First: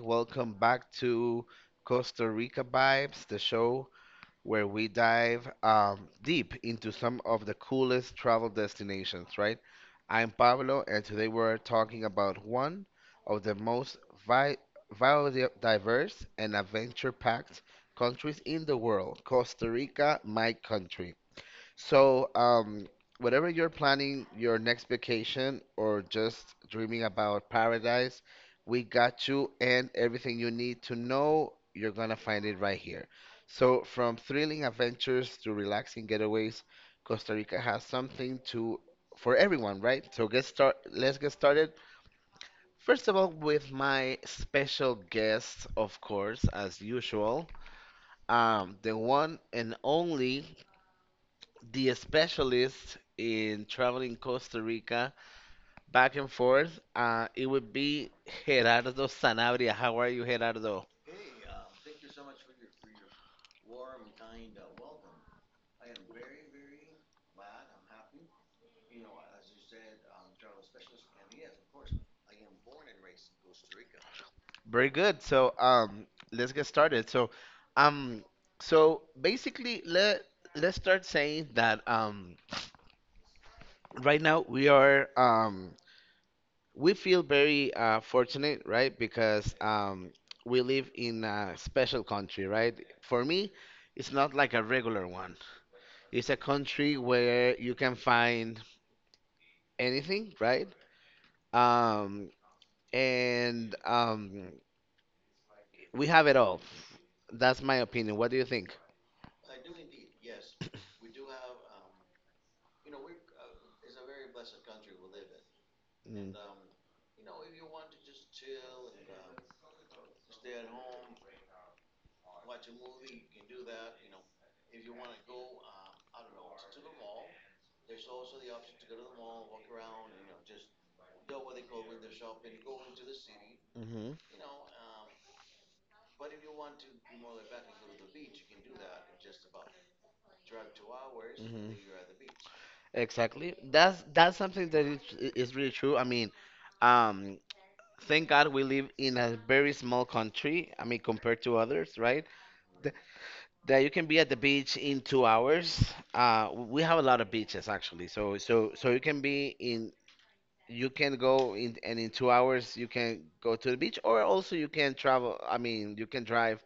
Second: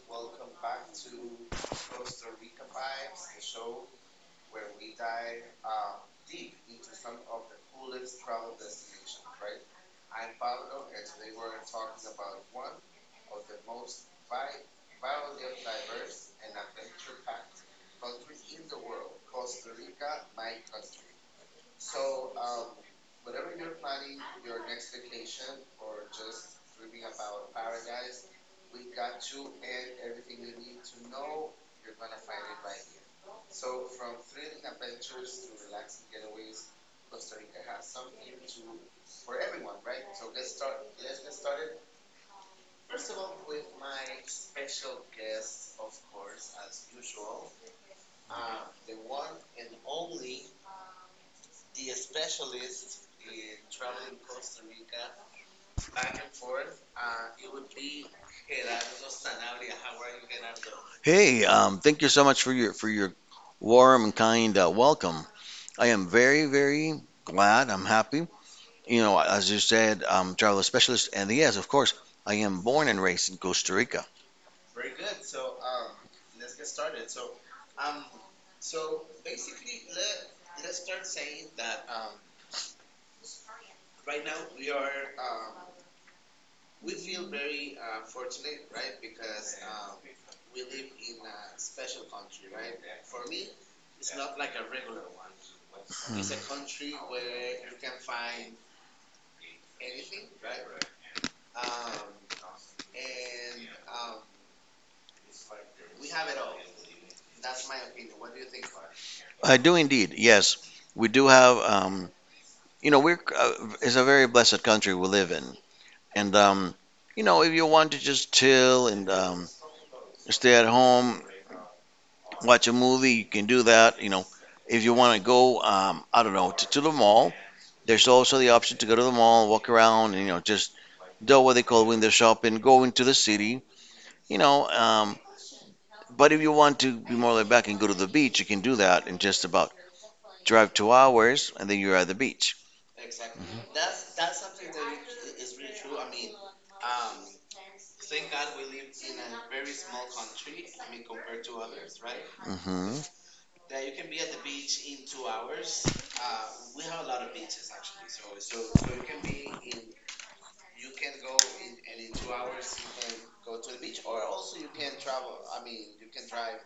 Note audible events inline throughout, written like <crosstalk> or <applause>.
Welcome back to Costa Rica Vibes, the show where we dive deep into some of the coolest travel destinations, right? I'm Pablo, and today we're talking about one of the most vi biodiverse and adventure-packed countries in the world, Costa Rica, my country. So, whatever you're planning your next vacation or just dreaming about paradise, we got you and everything you need to know. You're gonna find it right here. So, from thrilling adventures to relaxing getaways, Costa Rica has something to for everyone, right? So, get start. Let's get started. First of all, with my special guest, of course, as usual, the one and only the specialist in traveling Costa Rica back and forth, it would be Gerardo Sanabria. How are you, Gerardo? Hey, thank you so much for your warm and kind welcome. I am very, very glad. I'm happy. You know, as you said, I'm a travel specialist, and yes, of course, I am born and raised in Costa Rica. Very good. So, let's get started. So, um, so basically, let's start saying that right now we feel very fortunate, right? Because we live in a special country, right? For me, it's not like a regular one. It's a country where you can find anything, right? Um, and we have it all. That's my opinion. What do you think? I do indeed. Yes, we do have. You know, we're it's a very blessed country we live in, Mm. and you know, if you want to just chill and stay at home watch a movie. You can do that. You know, if you want to go, I don't know, to the mall, there's also the option to go to the mall, walk around, and, you know, just do what they call window shopping, go into the city, Mm-hmm. you know. But if you want to be more laid back and go to the beach, you can do that in just about drive 2 hours, and Hmm. then you're at the beach. Exactly. That's something that is really true. I mean, um, thank God we live in a very small country. I mean, compared to others, right? Hmm. Th That you can be at the beach in 2 hours. We have a lot of beaches actually. So you can go in, and in 2 hours you can go to the beach, or also you can travel, I mean, you can drive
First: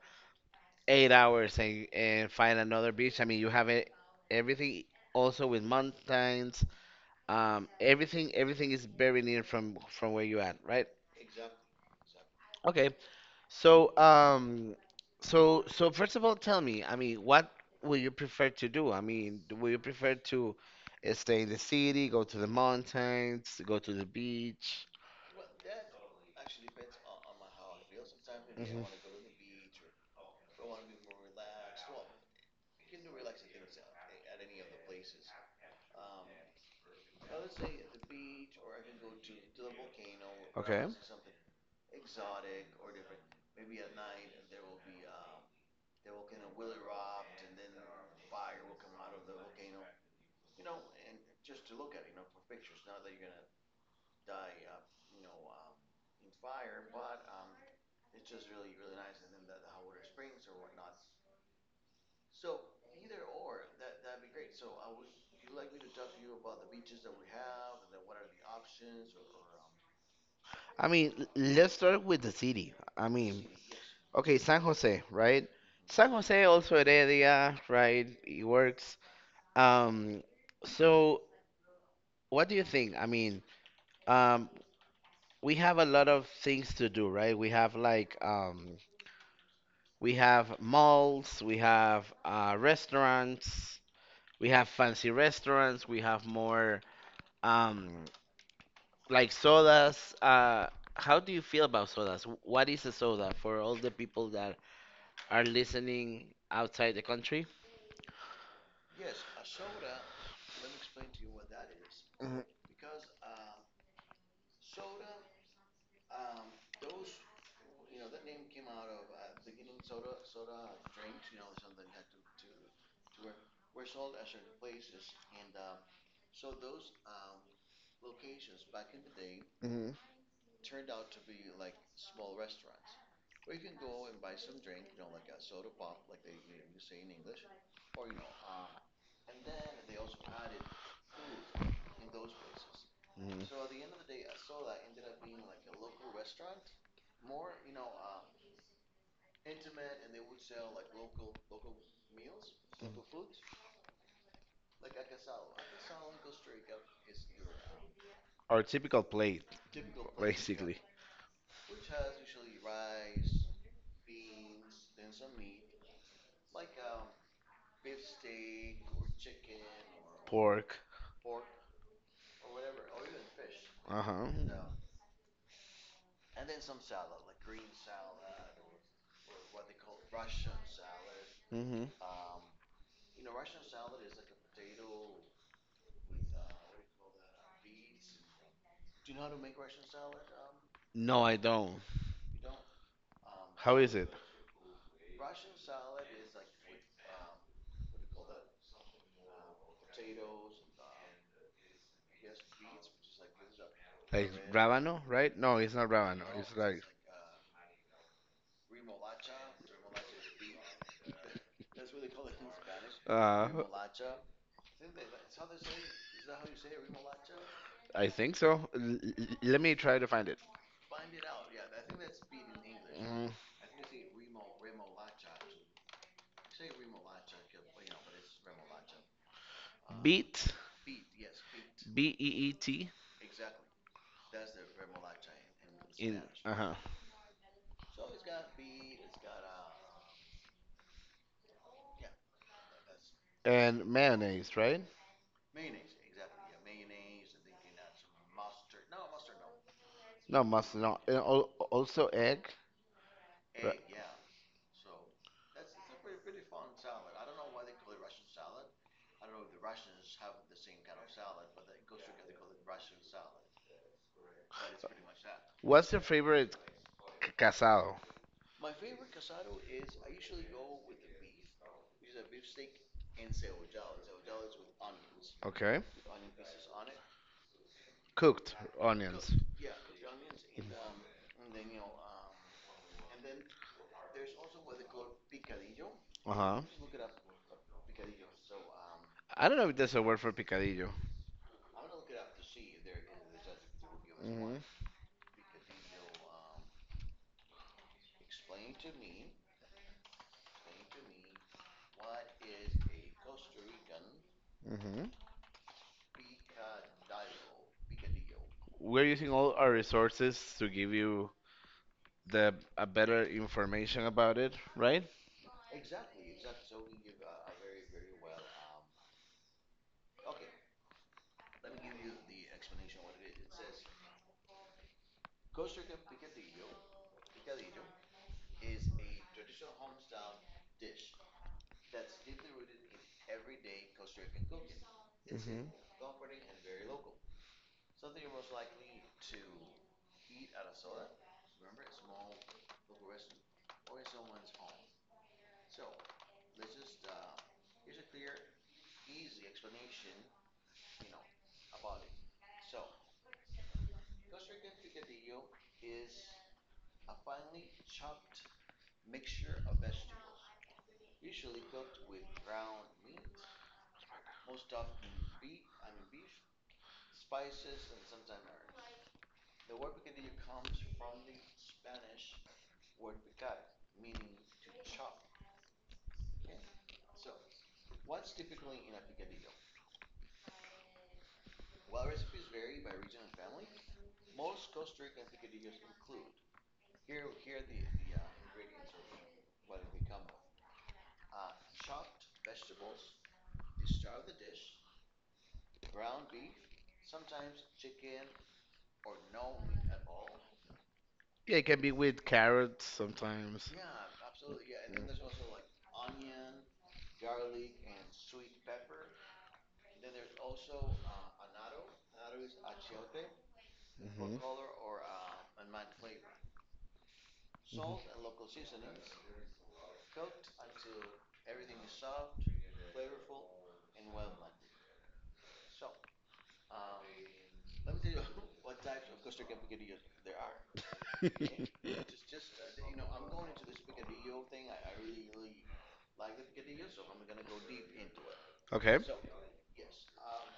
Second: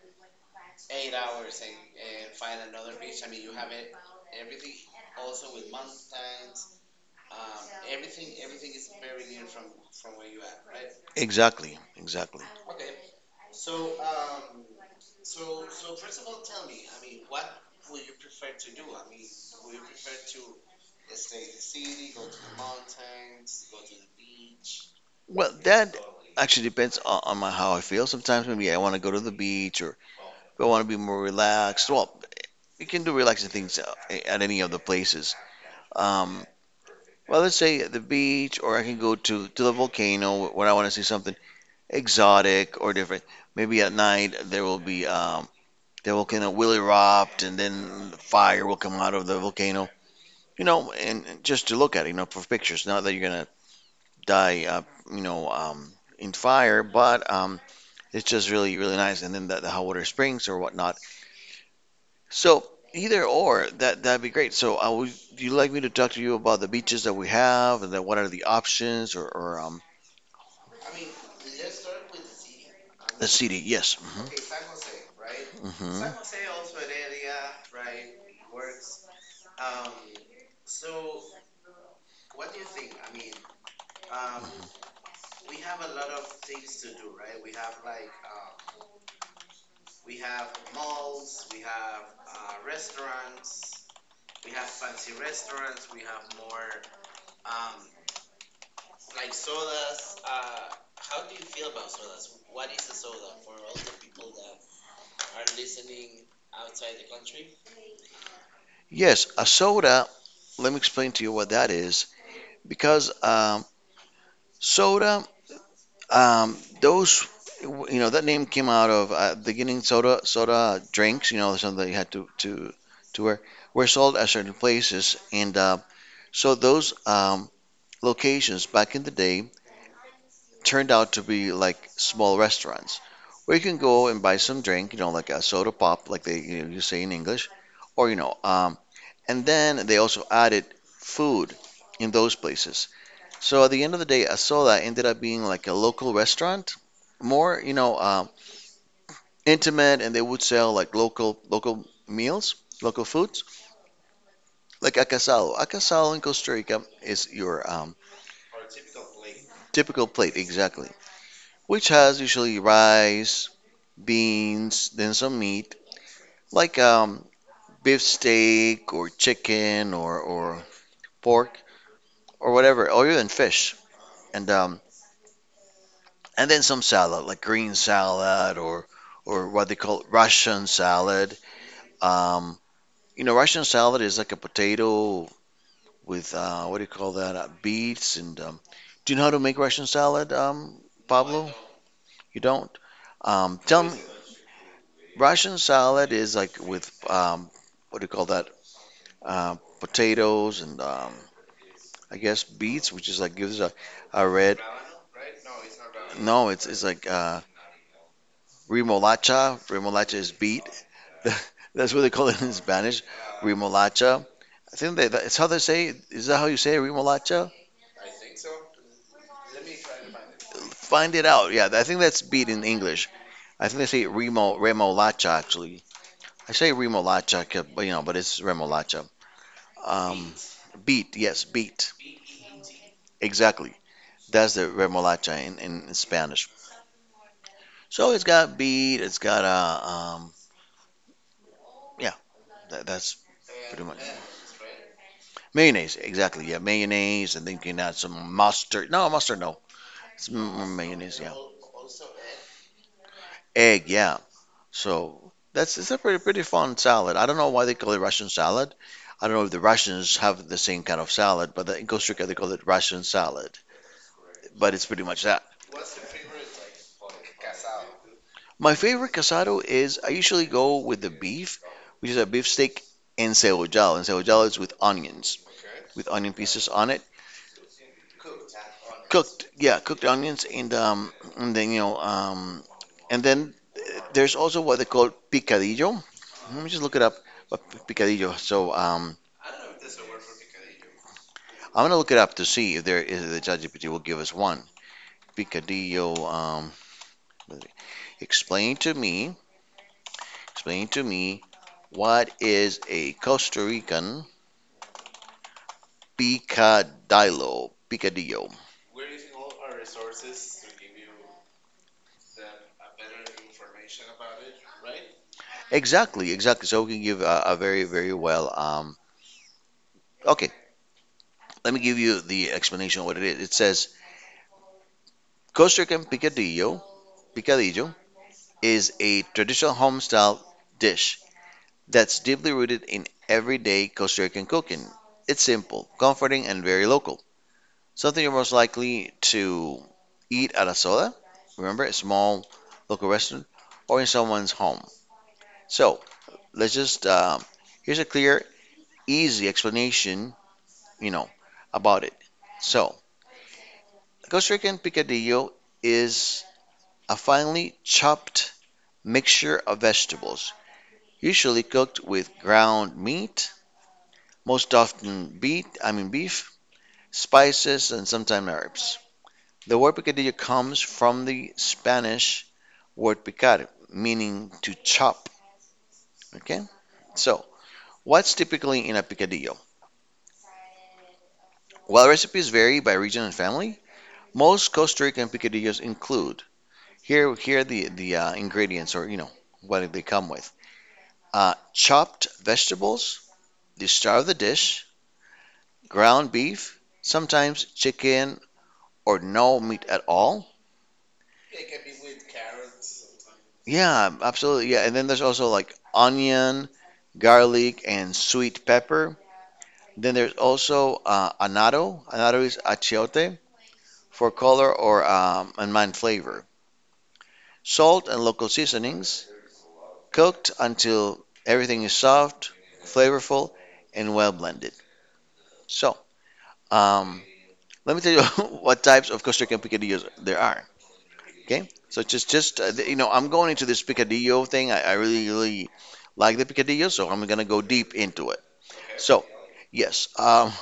8 hours, and find another beach. I mean, you have it, everything, also with mountains. Everything is very near from where you at, right? Exactly, exactly. Okay, so so first of all, tell me, I mean, what would you prefer to do? I mean, would you prefer to stay in the city, go to the mountains, go to the beach? Well, that actually depends on my, how I feel. Sometimes maybe I Mhm. want to go to the beach, or if I want to be more relaxed. Well, you can do relaxing things at any of the places. Um, well, let's say at the beach, or I can go to the volcano when I want Okay. to see something exotic or different. Maybe at night there will be the volcano will erupt, and then fire will come out of the volcano. You know, and just to look at it, you know, for pictures. Not that you're gonna die, you know, in fire, but it's just really really nice. And then the hot water springs or whatnot. So either or, that'd be great. So I would, do you like me to talk to you about the beaches that we have, and then what are the options, or I mean, let's start with the city. I the mean, city? Yes. okay, San Jose, right? Hmm, hmm. San Jose, also Heredia, right? It works. Um, so, what do you think? I mean, um, we have a lot of things to do, right? We have like we have malls, we have restaurants, we have fancy restaurants, we have more um, like sodas. How do you feel about sodas? What is a soda for all the people that are listening outside the country? Yes, a soda. Let me explain to you what that is. Mhm, Because soda, um, those, you know, that name came out of beginning soda drinks. You know, something that you had to wear were sold at certain places, and so those locations back in the day mhm. turned out to be like small restaurants where you can go and buy some drink, you know, like a soda pop, like they you, know, you say in English, or you know, and then they also added food in those places. Mhm. So at the end of the day, a soda ended up being like a local restaurant, more you know, intimate, and they would sell like local meals, local foods, like acasado. Acasado in Costa Rica is your Our typical plate, typical plate, basically. exactly, which has usually rice, beans, then some meat, like beef steak or chicken or Pork. pork or whatever, or even fish, Uh huh. and um, and then some salad, like green salad or what they call Russian salad. Mhm. Um, you know, Russian salad is like a potato with what do you call that? Beets and do you know how to make Russian salad, No, I Pablo? don't. You don't? Tell How me, is it? Russian salad is like with what do you call that? Potatoes, and I guess beets, which is like gives a Like red. rábano, right? No, it's not rabano. No, It's it's like, like remolacha. Remolacha is beet. <laughs> That's what they call it in Spanish, uh, remolacha. I think that, that's how they say it. Is that how you say it, remolacha? I think so. Let me try to find it. Find it out. Yeah, I think that's beet in English. Mm, I think they say remolacha actually. I say remolacha, 'cause- but you know, but it's remolacha. Um, beet. beet, yes, beet. B E E T. Exactly. That's the remolacha in in Spanish. uh huh. So it's got beet, it's got um, yeah, that, that's pretty And much mayonnaise, right? mayonnaise. Exactly, yeah, mayonnaise, and then you can add some mustard. No, mustard, no, it's No, m- must not. mayonnaise, And yeah. Also egg, right? Egg, yeah. So that's it's a pretty pretty fun salad. I don't know why they call it Russian salad. I don't know if the Russians have the same kind of salad, but in Costa Rica they call it Russian salad. But it's pretty much that. What's your favorite casado? My favorite casado is I usually go with the beef, which is a beef steak encebollado. Encebollado is with onions. Okay. With onion pieces on it, Cooked onions. cooked, yeah, cooked onions, and then you know, and then there's also what they call picadillo. Uh Let huh. me just look it up. uh, Picadillo. So I don't know if there's a word for picadillo. I'm gonna look it up to see if there is the ChatGPT will give us Hmm. one. Picadillo. Explain to me. Explain to me what is a Costa Rican Mm-hmm. picadillo. Picadillo. We're using all our resources to give you the a better information about it, right? Exactly. Exactly. So we can give a very very well. Okay. Let me give you the explanation of what it is. It says Costa Rican picadillo, picadillo is a traditional home style dish that's deeply rooted in everyday Costa Rican cooking. It's Mm-hmm. simple, comforting, and very local. Something you're most likely to eat at a soda, remember, a small local restaurant, or in someone's home. So let's just, here's a clear, easy explanation, you know, about it. So, Costa Rican picadillo is a finely chopped mixture of vegetables, usually cooked with ground meat, most often beef, I mean beef, spices, and sometimes herbs. The word picadillo comes from the Spanish word picar, meaning to chop. Okay? So, what's typically in a picadillo? While recipes vary by region and family, most Costa Rican picadillos include here the ingredients or you know what they come with. Chopped vegetables, the star of the dish, ground beef, sometimes chicken or no meat at all. Yeah, it can be with carrots sometimes. Yeah, absolutely. Yeah, and then there's Mm. also like onion, garlic, and sweet pepper. Then there's also annatto. Annatto is achiote for Mhm. color or and mind flavor. Salt and local seasonings, cooked until everything is soft, flavorful, and well blended. So, um, let me tell you <laughs> what types of Costa Rican picadillos there are. Okay, so it's just <laughs> just uh, you know, I'm going into this picadillo thing. I really really like the picadillo, so I'm gonna go deep into it. Okay. So yes,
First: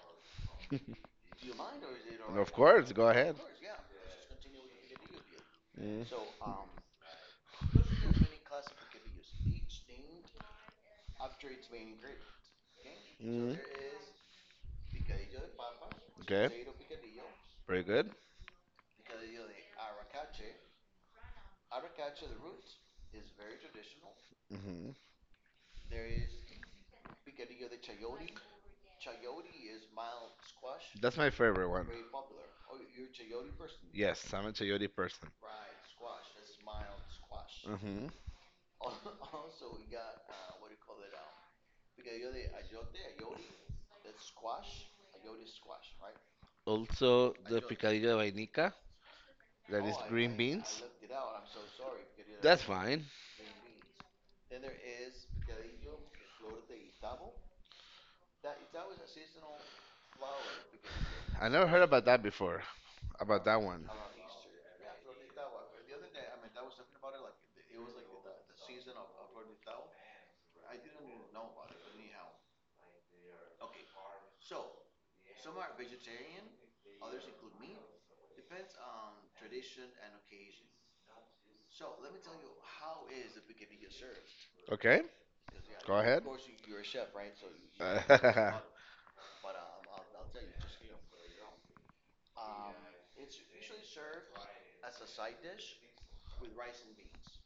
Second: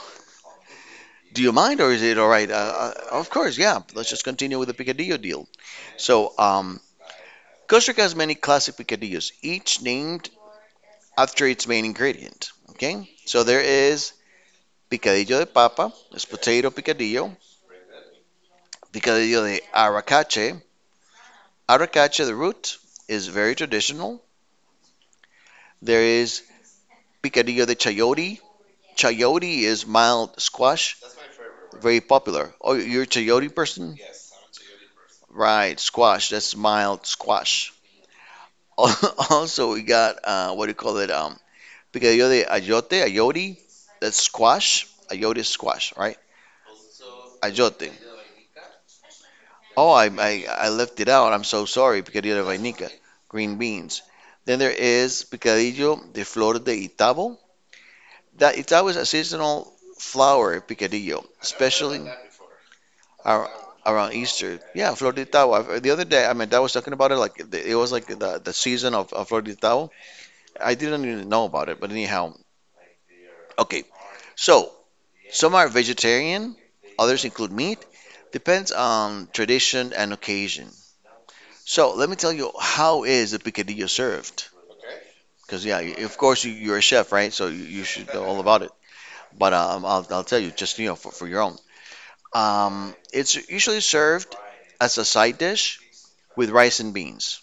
do you mind or is it all right? Of course, go Of ahead. course, yeah. Let's just continue with the picadillo deal. Mm, So Costa Rica has many classic picadillos, each named after its main ingredient. Okay, so mm, there is picadillo de papa, it's okay, potato picadillo, pretty good. picadillo de aracache. Aracache, the root, is very traditional. Hmm. There is picadillo de chayote, chayote is mild squash, That's my favorite one. very popular. Oh, you're a chayote person? Yes, Yes. I'm a chayote person. Right, squash. That's mild squash. Hmm. <laughs> Also, we got what do you call it? Picadillo de ayote, ayote. That's squash. Ayote is squash, right? Also, the do Ayote. picadillo de vainica, that is Oh, green I beans. left it out. I'm so sorry. Picadillo de That's vainica, fine. green beans. Then there is picadillo de flor de Itabo. That Itabo is a seasonal flower, picadillo, I never heard about especially. that before, about Ar that one. around Easter. Yeah, Flor de Tao. The other day, I mean, I was talking about it like the- it was like the season of Flor de Tao. I didn't even know about it, but anyhow, okay. So some are vegetarian, others include meat. Depends on tradition and occasion. So let me tell you how is the picadillo served? Okay. Because yeah, Go you- of ahead. course you, you're a chef, right? So you, <laughs> you Make it should know all flawless. about it. But I'll tell you just you know for your own. It's usually served as a side dish with rice and beans,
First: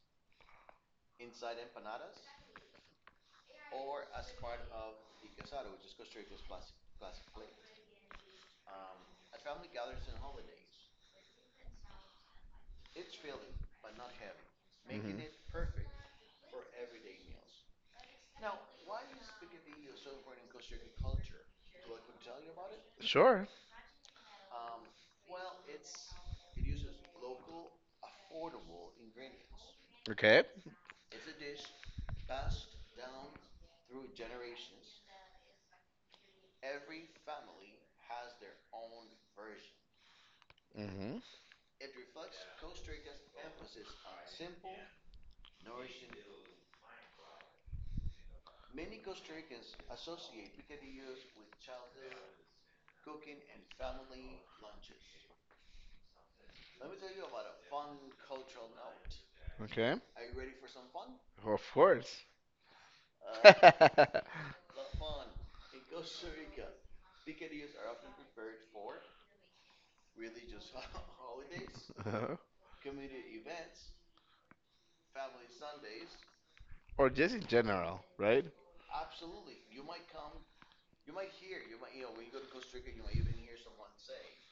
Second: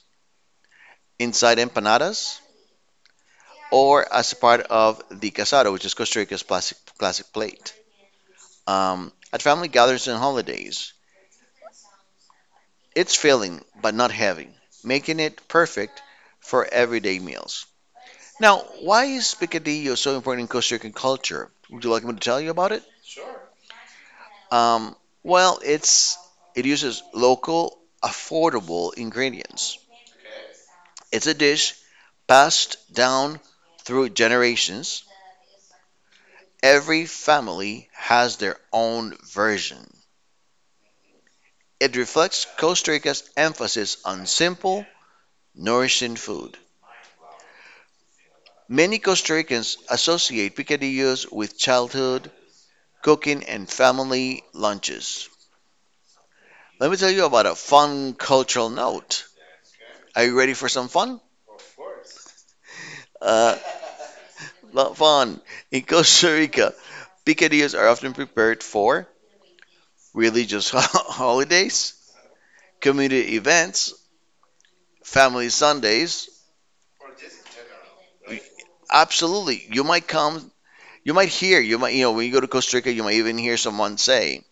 inside empanadas or as part of the casado, which is Costa Rica's classic plate. At family gatherings and holidays, it's filling but not heavy, making Mhm. it perfect for everyday meals. Now, why is picadillo so important in Costa Rican culture? Would you like me to tell you about it? Sure. Um, well, it uses local, affordable ingredients. Okay. It's a dish passed down through generations. Every family has their own version. Mhm. It reflects Costa Rica's emphasis on simple, nourishing food. Many Costa Ricans associate picadillos with childhood, cooking, and family lunches. Let me tell you about a fun cultural note. Okay. Are you ready for some fun? Of course. Uh, <laughs> Uh, fun. In Costa Rica, picadillos are often prepared for religious <laughs> holidays, Uh-huh. community events, family Sundays. Or just in general, right? Absolutely. You might come, you might hear, you might, you know, when you go to Costa Rica, you might even hear someone say,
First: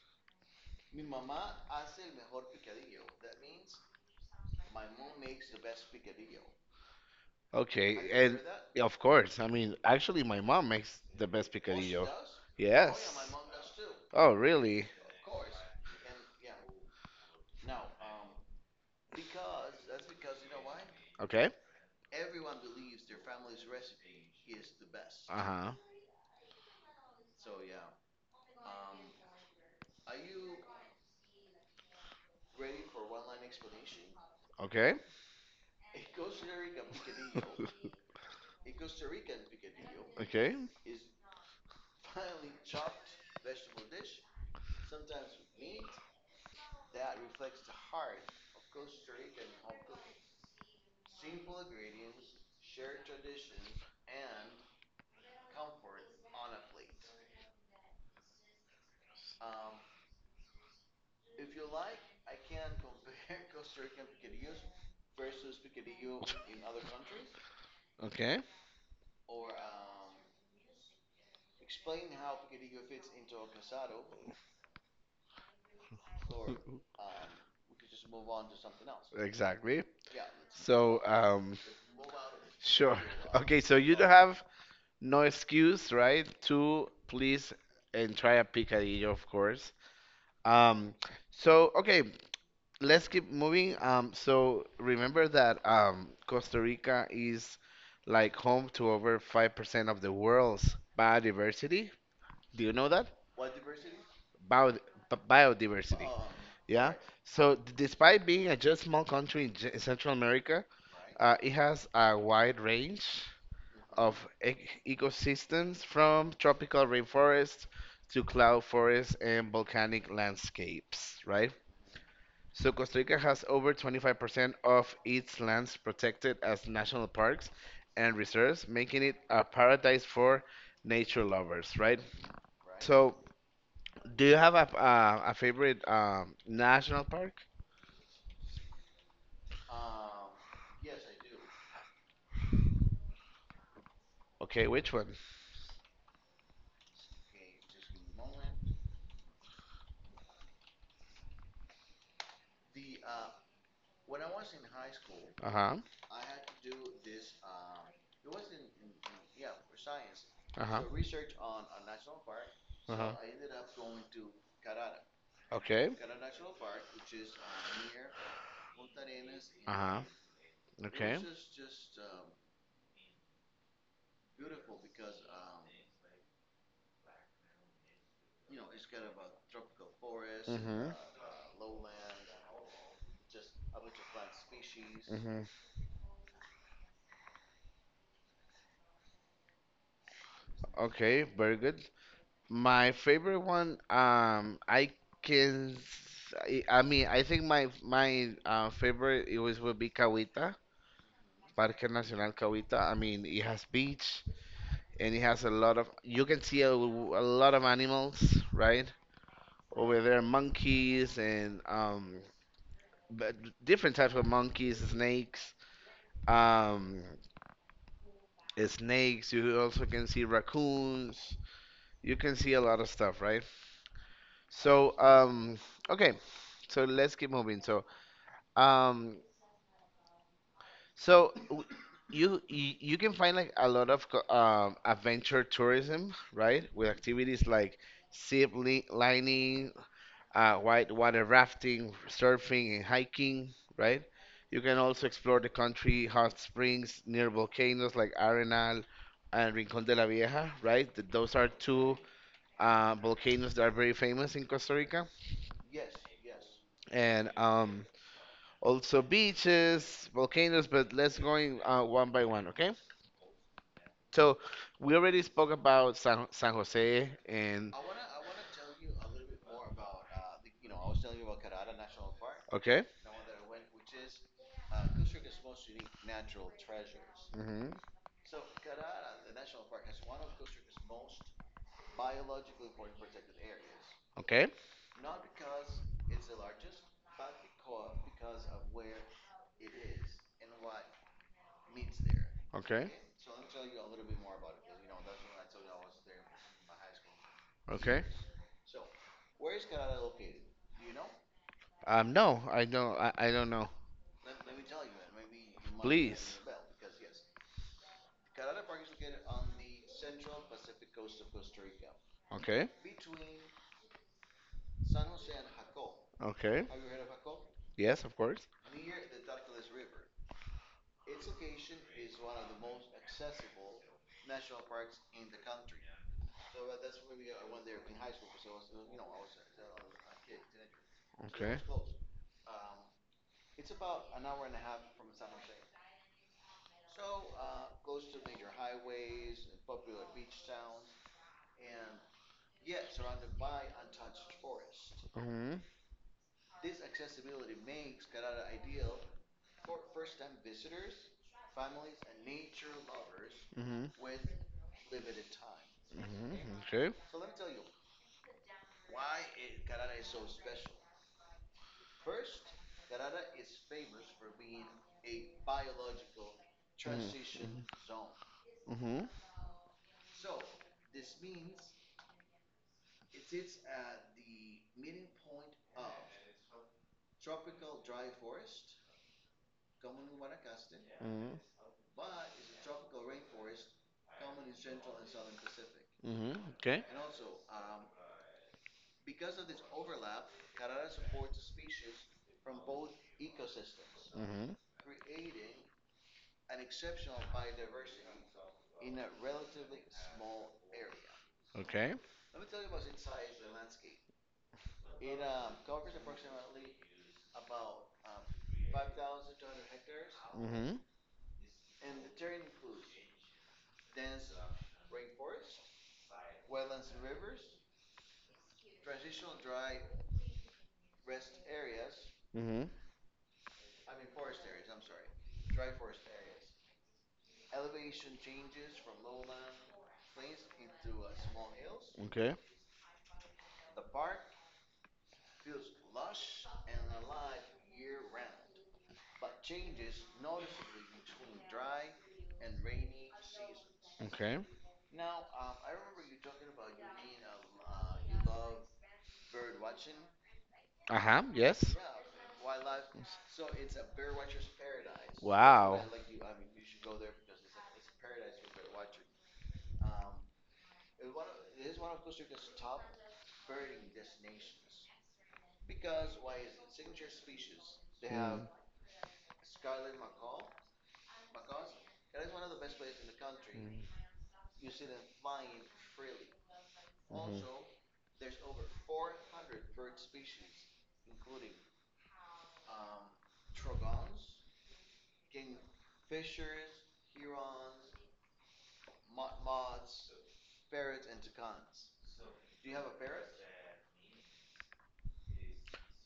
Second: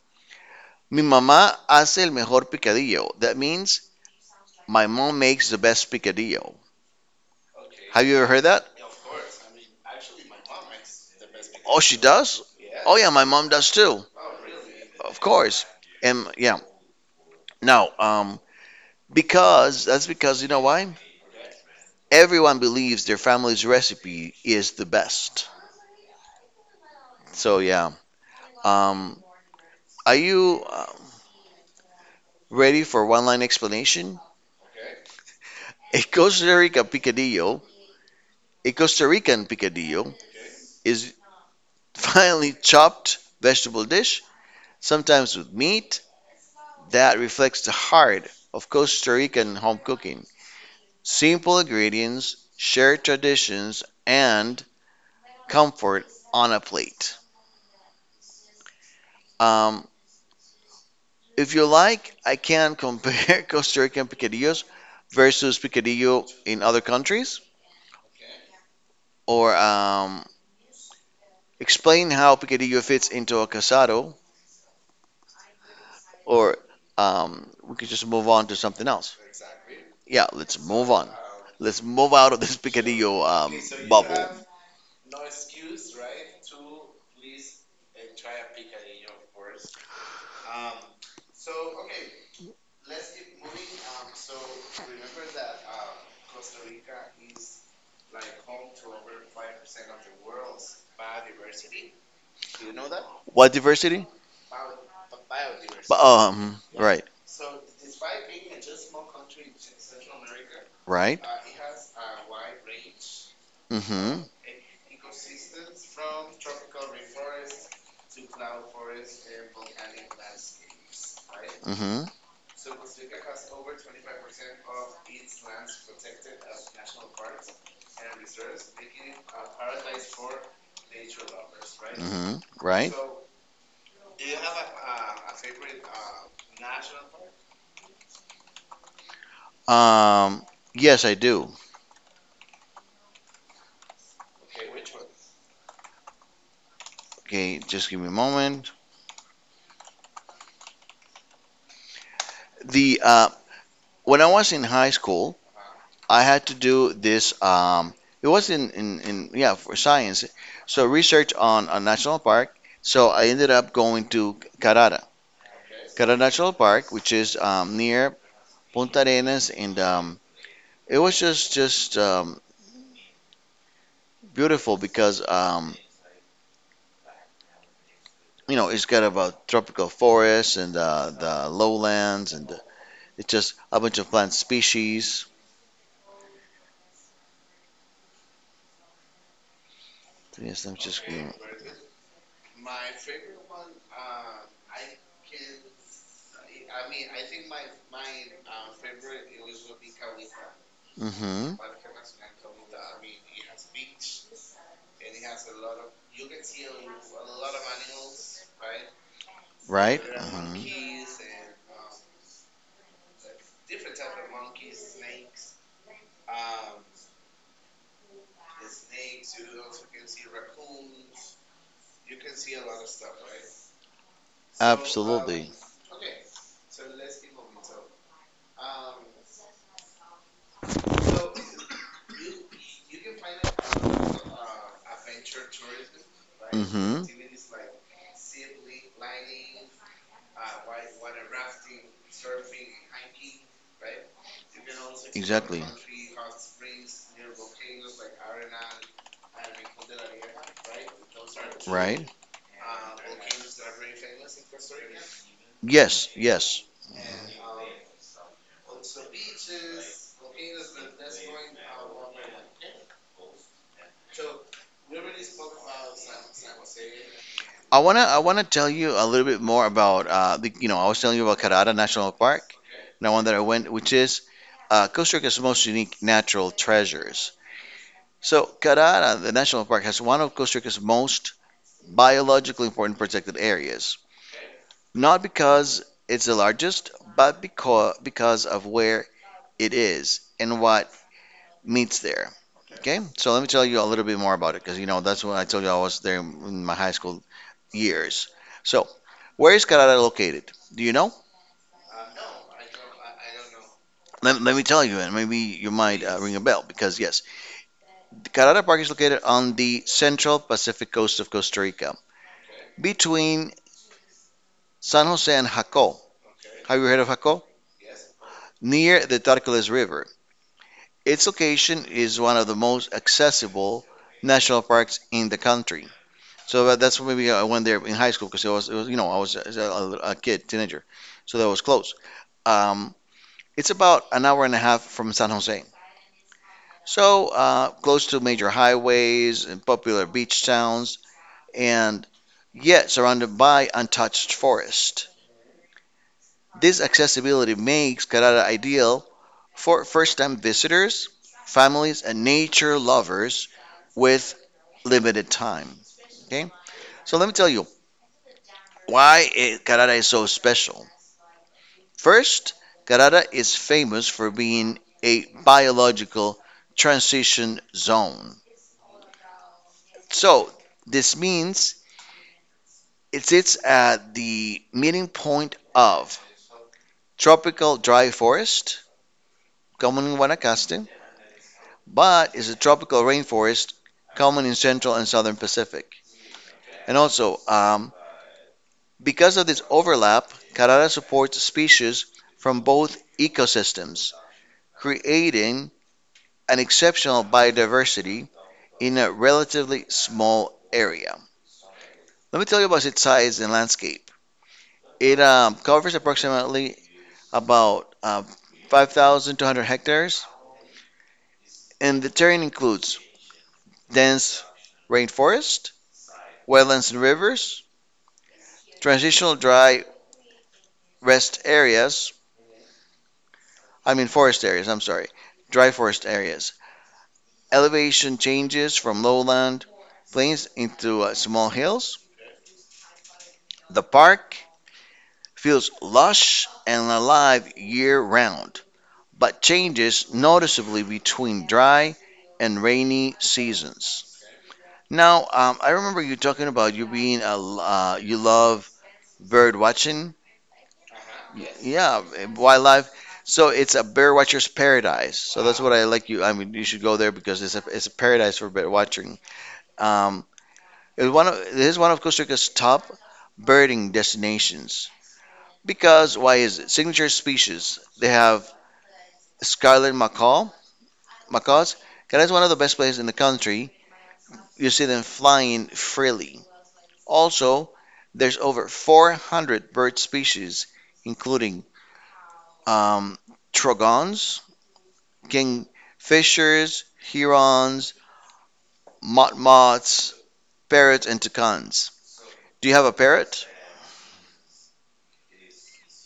Mi mamá hace el mejor picadillo. That means my mom makes the best picadillo. I Okay. Have you ever And heard that? yeah, of course, I mean, actually, my mom makes the best. Oh, she Oh, she picadillo. Oh, does? Oh, yeah, yes. my mom does Yeah. too. Oh, really? Of course. And yeah, now, because that's because, you know why? Okay. Everyone believes their family's recipe is the best. Uh-huh. So, yeah. Um, are you ready for one line explanation? Okay. <laughs> A Costa Rica picadillo <laughs> A Costa Rican picadillo Okay. is finely chopped vegetable dish, sometimes with meat, that reflects the heart of Costa Rican home cooking. Simple ingredients, shared traditions, and comfort on a plate. Um, if you like, I can compare <laughs> Costa Rican picadillos versus picadillo in other countries, Okay. or explain how picadillo fits into a casado, or we could just move on to something else. Exactly. Yeah, let's move So, on. Let's move out of this sure. Picadillo <laughs> Okay, so you don't bubble. have no excuse, right? To please and try a picadillo, of course. Um, so, okay, let's keep moving. So remember that Costa Rica is like home to over 5% of the world's biodiversity. Do you know that? What diversity? Bio b- But, Biodiversity. Yeah. right, So, despite being a just small country in Central America, right. It has a wide range of Mm-hmm, ec ecosystems, from tropical rainforests to cloud forests and volcanic landscapes, right? So Costa Rica has over 25% of its lands protected as national parks and reserves, making it a paradise for nature lovers, mm-hmm, right? mm-hmm, right. So, do you have a favorite national park? Um, yes, I do. Okay, which one? Okay, just give me a moment. The When I was in high school, Uh-huh. I had to do this. It was in yeah for science. Uh-huh. So research on a national park. So Uh-huh. I ended up going to Carrara, Okay. Carrara National Park, which is near Punta Arenas, and Uh-huh. It was Okay. just beautiful because it's got about tropical forests and Mm-hmm. The lowlands, and it's just a bunch of plant species. Mm-hmm. Yes, I'm just. Okay, very good. My favorite one, I mean, I think my favorite it was would be Cahuita, Mm-hmm. Parque Nacional Cahuita. I mean, it has beach, and it has a lot of, you can see a lot of animals, right? Right. Over there, Hmm. monkeys, and but different types of monkeys, um, snakes. You also can see raccoons. You can see a lot of stuff, right? So, Absolutely. Okay. So, let's keep moving. So, um, so w- you can find like a lot of adventure tourism, right? With Mm-hmm. activities like zip lining, white water rafting, surfing, and hiking, right? You can also explore the Exactly. country, hot springs near volcanoes like Arenal and Rincón de la Vieja, right? Those are two Right? Volcanoes that are very famous in Costa Rica, Yes, yes. and also beaches, volcanoes. But let's go in, one by one, okay? So, we already spoke about San Jose, and I wanna tell you a little bit more about the, you know I was telling you about Carrara National Park, okay, the one that I went, which is Costa Rica's most unique natural treasures. hmm, So Carrara, the national park, has one of Costa Rica's most biologically important protected areas. okay, Not because it's the largest, but because of where it is and what meets there. okay, Okay, so let me tell you a little bit more about it because that's when I told you I was there in my high school okay. years. So, where is Carrara located? Do you know? No, I don't. I don't know. Let me tell you, and maybe you might ring Please. a bell because yes, Carrara Park is located on the central Pacific coast of Costa Rica, Okay. between San Jose and Jaco. Okay. Have you heard of Jaco? Yes, of course. Near the Tarcoles River. Its location is one of the most accessible national parks in the country. So that's maybe I went there in high school because it was, I was kid, teenager, so that Okay. was close. Um, it's about an hour and a half from San Jose, so close to major highways and popular beach towns, and yet surrounded by untouched forest. Mhm. This accessibility makes Carrara ideal for first-time visitors, families, and nature lovers Mhm. with limited time. Okay, Mhm. Okay. so let me tell you why Carrara is so special. First, Carrara is famous for being a biological transition zone. Mm-hmm. So, this means it sits at the meeting point of tropical dry forest, common in Guanacaste, Mm-hmm. but is a tropical rainforest, common in central and southern Pacific. Mm-hmm. Okay. And also, because of this overlap, Carrara supports species from both ecosystems, Mm-hmm. creating an exceptional biodiversity in a relatively small area. Okay. Let me tell you about its size and landscape. It covers approximately about 5,200 hectares, Mm-hmm. and the terrain includes dense rainforest, wetlands and rivers, transitional dry rest areas, Mm-hmm. I mean forest areas, I'm sorry, dry forest areas. Elevation changes from lowland plains into small hills. Okay. The park feels lush and alive year round, but changes noticeably between dry and rainy seasons. Okay. Now, I remember you talking about you being you love bird watching. Uh-huh. Yes. Yeah, wildlife. So it's a bird watcher's paradise. So that's what Wow. I like you. I I mean, you should go there because it's a paradise for bird watching. Um, it is one of Costa Rica's top birding destinations because why is it? Signature species. They Mm. have scarlet macaw, macaws. That is one of the best places in the country. Mm-hmm. You see them flying freely. Also, there's over 400 bird species, including um, trogons, kingfishers, herons, motmots, parrots, and toucans. Do you have a parrot?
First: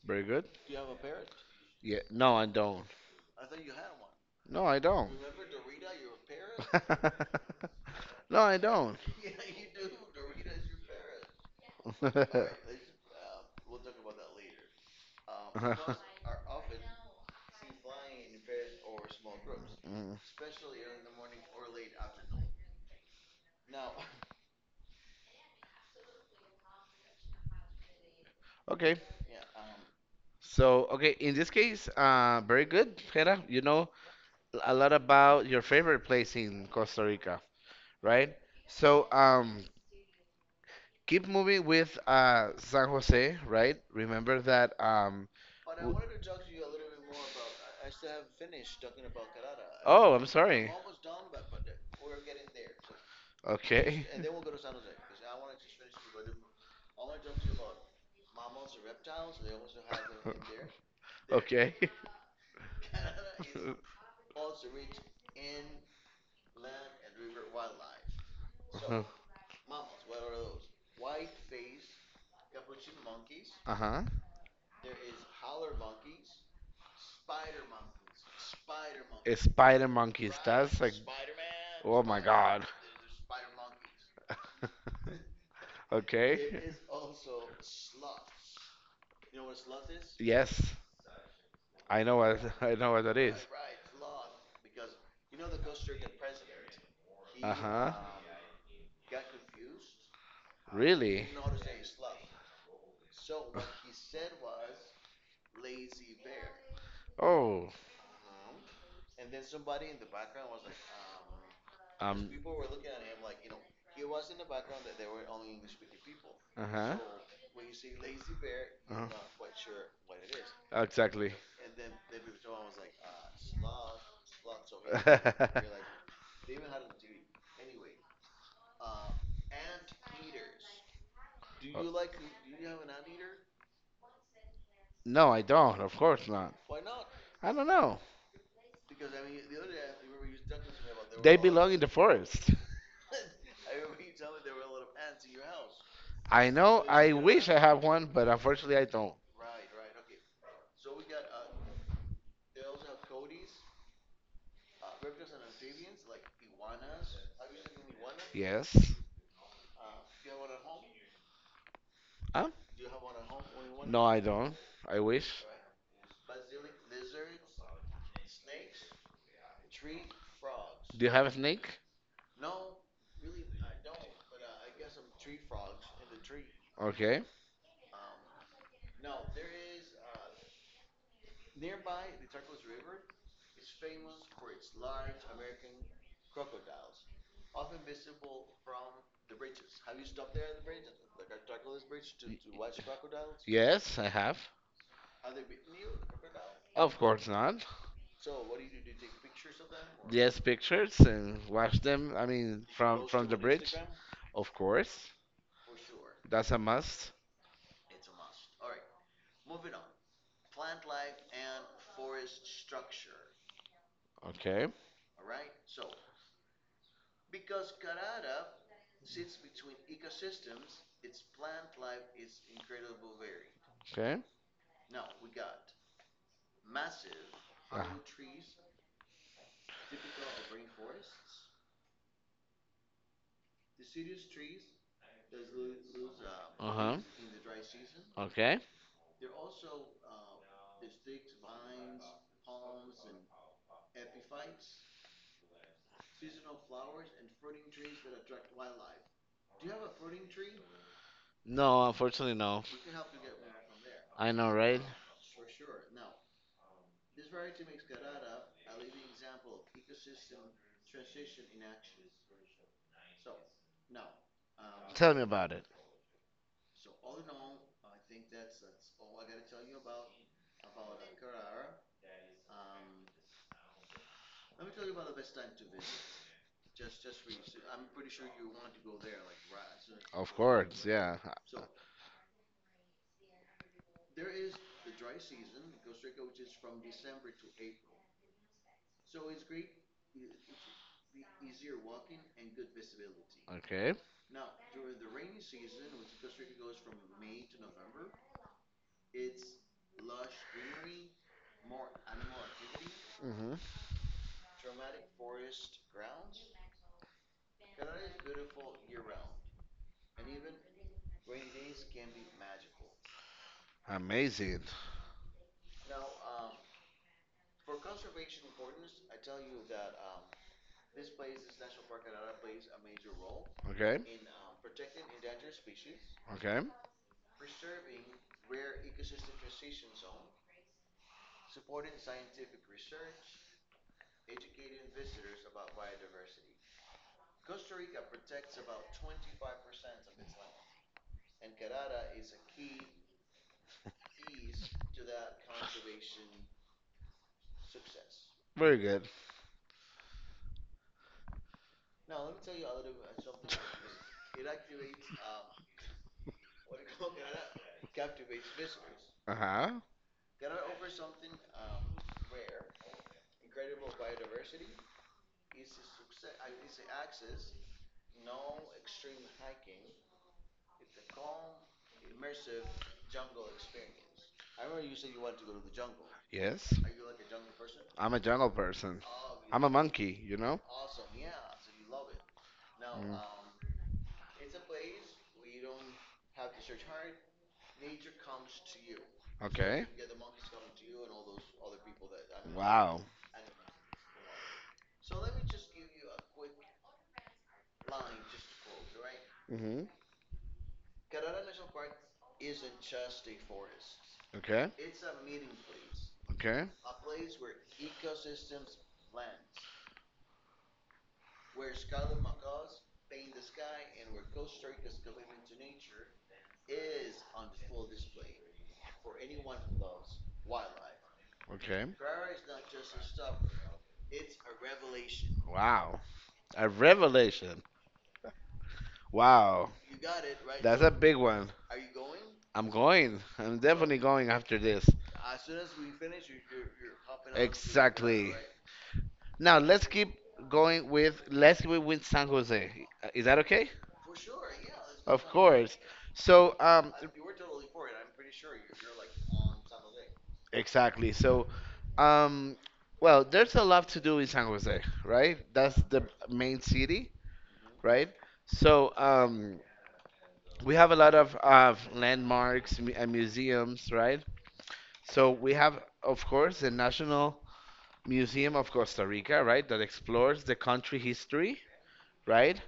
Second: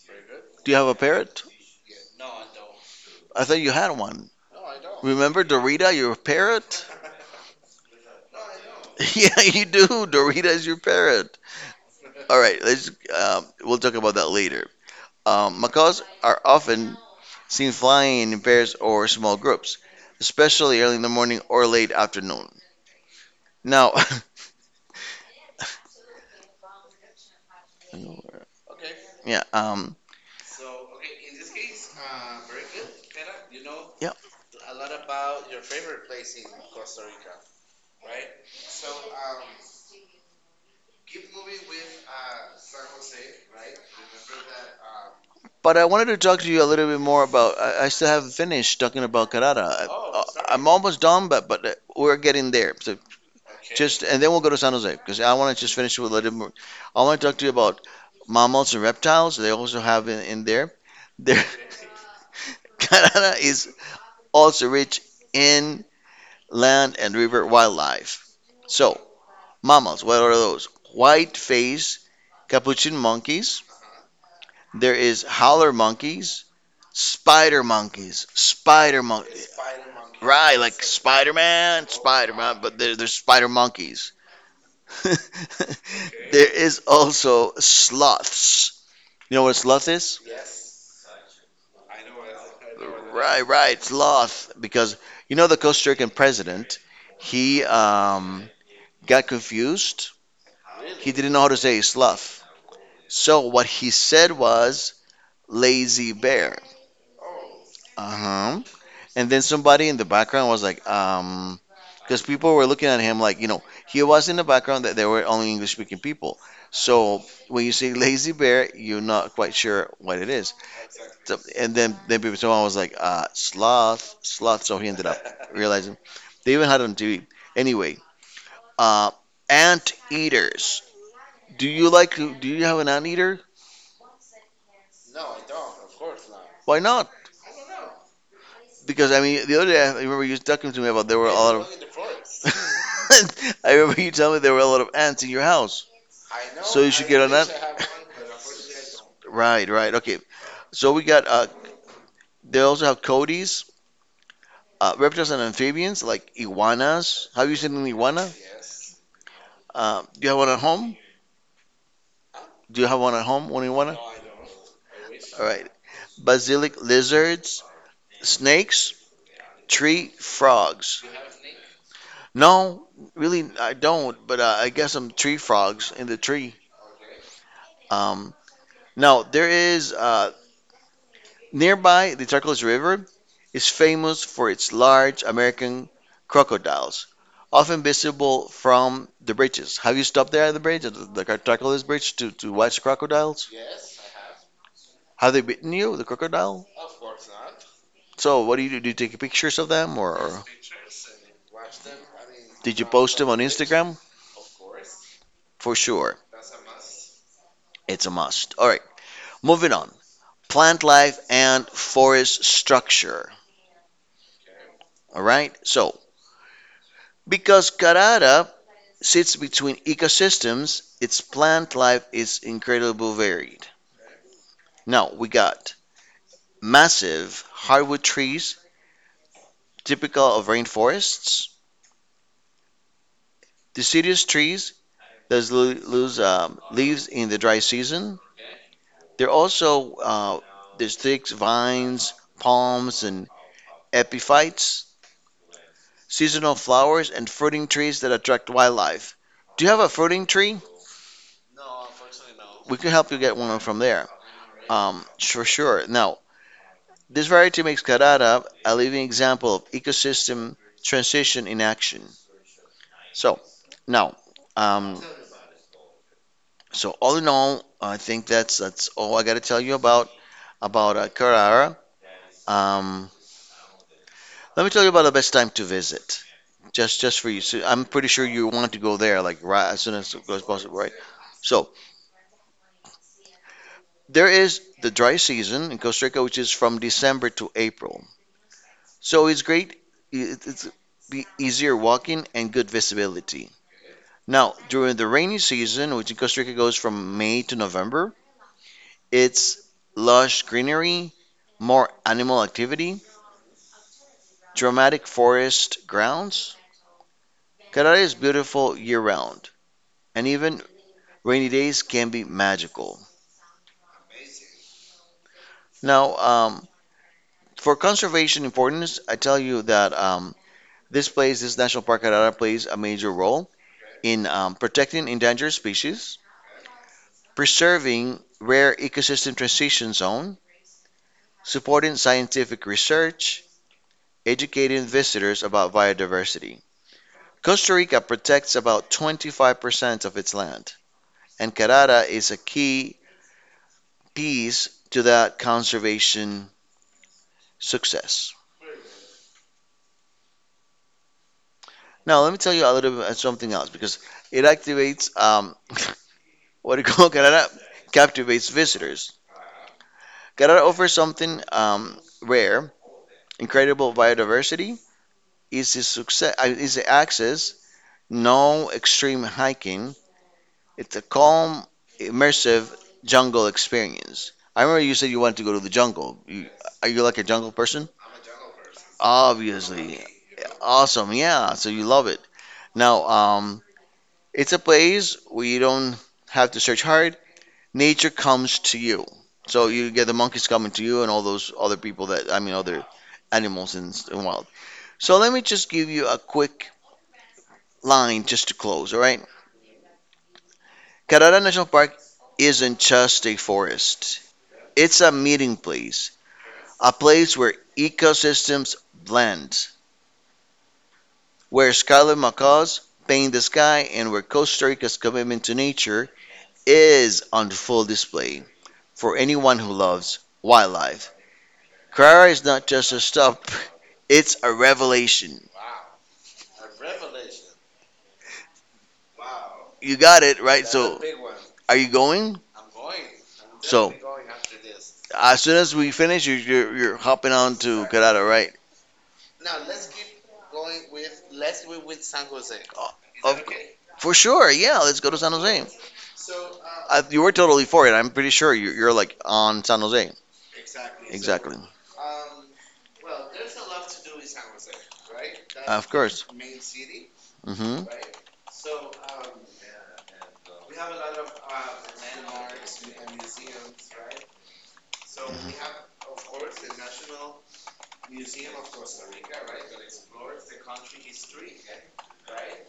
Very good. Do you have a parrot? Yeah. No, I don't. I thought you had one. No, I don't. Remember Dorita, your parrot? Remember? <laughs> No, I don't. <laughs> Yeah, you do. Dorita is your parrot. All right, <laughs> let's. We'll talk about that later. All right. <laughs> Macaws are <laughs> often seen flying in pairs or small groups, Mm. especially early in the morning or late afternoon. Now, Okay. <laughs> yeah, So, okay, in this case, very good, Hera. You know yeah. a lot about your favorite place in Costa Rica, right? So, keep moving with San Jose, right? Remember that. But I w- wanted to talk to you a little bit more about. I still haven't finished talking about Carrara. I, oh, oh, I'm I, am sorry. almost done, but but we're getting there. So okay. Just Okay. and then we'll go to San <laughs> Jose because I want to just finish with a little more. I want to talk to you about mammals and reptiles. They also have in there. There, Okay. <laughs> <laughs> Canada is also rich in land and river wildlife. So mammals, what are those? White faced capuchin monkeys. Uh-huh. There is howler monkeys, spider monkeys, spider monkeys. Spider Monkeys. Right, That's like like, Spider Man, oh my Spider Man, god. but there's spider monkeys. <laughs> There Okay. is also sloths. You know what a sloth is? Yes, I know what, <laughs> I know what that is. Right, right, sloth. Because you know the Costa Rican president, Uh he huh. Got confused. He Really? didn't know how to say sloth. So what he said was Lazy Bear. Oh. Uh-huh. And then somebody in the background was like, because Um. people were looking at him like, he was in the background that there were only English speaking people. Uh huh. So when you say <laughs> Lazy Bear, you're Uh-huh. not quite sure what it is. Exactly. <laughs> So, and then people someone was like, sloth, sloth. So he ended up realizing they even had it on TV. Anyway, uh, ant eaters. Do you like? Do you have an ant eater? No, I don't. Of course not. Why not? I don't know. Because I mean the other day I remember you talking to me about there were a They lot of belong in the <laughs> forest. I remember you telling me there were a lot of ants in your house. I So know. you should I get on wish I have that. <laughs> one, but unfortunately, I don't. Don't. Right, right. Okay. So we got they also have codes, reptiles and amphibians like iguanas. Have you seen an iguana? Yes. Do you have one at home? Huh? Do you have one at home, one iguana? No, I don't. Don't. I wish. All right. Basilic lizards, snakes, tree Do frogs. you have a snake? No, really I don't, but I guess some tree frogs in the tree. Okay. Um, Now there is nearby the Charcos River is famous for its large American crocodiles, often visible from the bridges. Have you stopped there at the bridge, at the Charcos Bridge, to watch crocodiles? Yes, I have. Have they bitten you, the crocodile? Of course not. So what do you do? Do you take pictures of them, or Yes, pictures and watch them. I mean, did you from post from them the on bridge. Instagram? Of course, For sure, that's a must. it's a must. All right, moving on. Plant life and forest structure. Okay. All right, so because Carrara sits between ecosystems, its plant life is incredibly varied. Okay. Now, we got massive Uh, hardwood trees, typical of rainforests, deciduous trees that lose Uh huh. leaves in the dry season. Okay. There are also There's thick vines, palms, and epiphytes, seasonal flowers, and fruiting trees that attract wildlife. Do you have a fruiting tree? No, unfortunately, no. We can help you get one from there. I know, right? For sure. Now, this variety makes Karara a living example of ecosystem transition in action. So now, um, Tell me about it. so all in all, I think that's all I got to tell you about about Carrara. Um, Let me tell you about the best time to visit, just for you. So I'm pretty sure you want to go there like right as soon as Of possible, course, right? yeah. So there is the dry season in Costa Rica, which is from December to April. So it's great. It's be easier walking and good visibility. Okay. Now, during the rainy season, which in Costa Rica goes from May to November, it's lush greenery, more animal activity, Mm-hmm. dramatic forest grounds. Carrara is beautiful year round, and even rainy days can be magical. Amazing. Now, for conservation importance, I tell you that this place, this National Park Carrara, plays a major role Okay. in protecting endangered species, Okay. preserving rare ecosystem transition zone, supporting scientific research, educating visitors about biodiversity. Costa Rica protects about 25% of its land, and Carrara is a key piece to that conservation success. Very good. Now, let me tell you a little bit of something else because it activates <laughs> what do you call Carrara captivates visitors. Uh-huh. Carrara offers something rare, incredible biodiversity, easy success, easy access, no extreme hiking. It's a calm, immersive jungle experience. I remember you said you wanted to go to the jungle. Yes. Are you like a jungle person? I'm a jungle person. I'm a Obviously. monkey, you know? Awesome. Yeah. So you love it. Now, Mm. It's a place where you don't have to search hard. Nature comes to you. So Okay. you get the monkeys coming to you and all those other people that, I mean, other Wow. animals in wild. So let me just give you a quick line just to close, all right? Mm-hmm. Carrara National Park isn't just a forest. Okay. It's a meeting place. Okay. A place where ecosystems blend, where scarlet macaws paint the sky, and where Costa Rica's commitment to nature is on full display for anyone who loves wildlife. Okay. Carrara is not just a stop, it's a revelation. Wow. A revelation. Wow, You got it, right? That's, that's a so, Joe. a Big big one. one. Are you going? I'm going. I'm Well, So, definitely going. going after this. As soon as we finish, you're hopping on to Carrara, Exactly. right? Now let's keep going with let's keep with San Jose. Is that Okay. okay? For For sure, yeah, let's go to Of San Jose. course. So, I You were totally for it. I'm pretty sure you're like on San Jose. Exactly. So, Exactly. So, um, well, there's a lot to do in San Jose, right? That's Of the course. main city, Mm-hmm. right? So, we have a lot of landmarks and museums, right? So, we have, of course, the National Museum of Costa Rica, right, that explores the country history, right,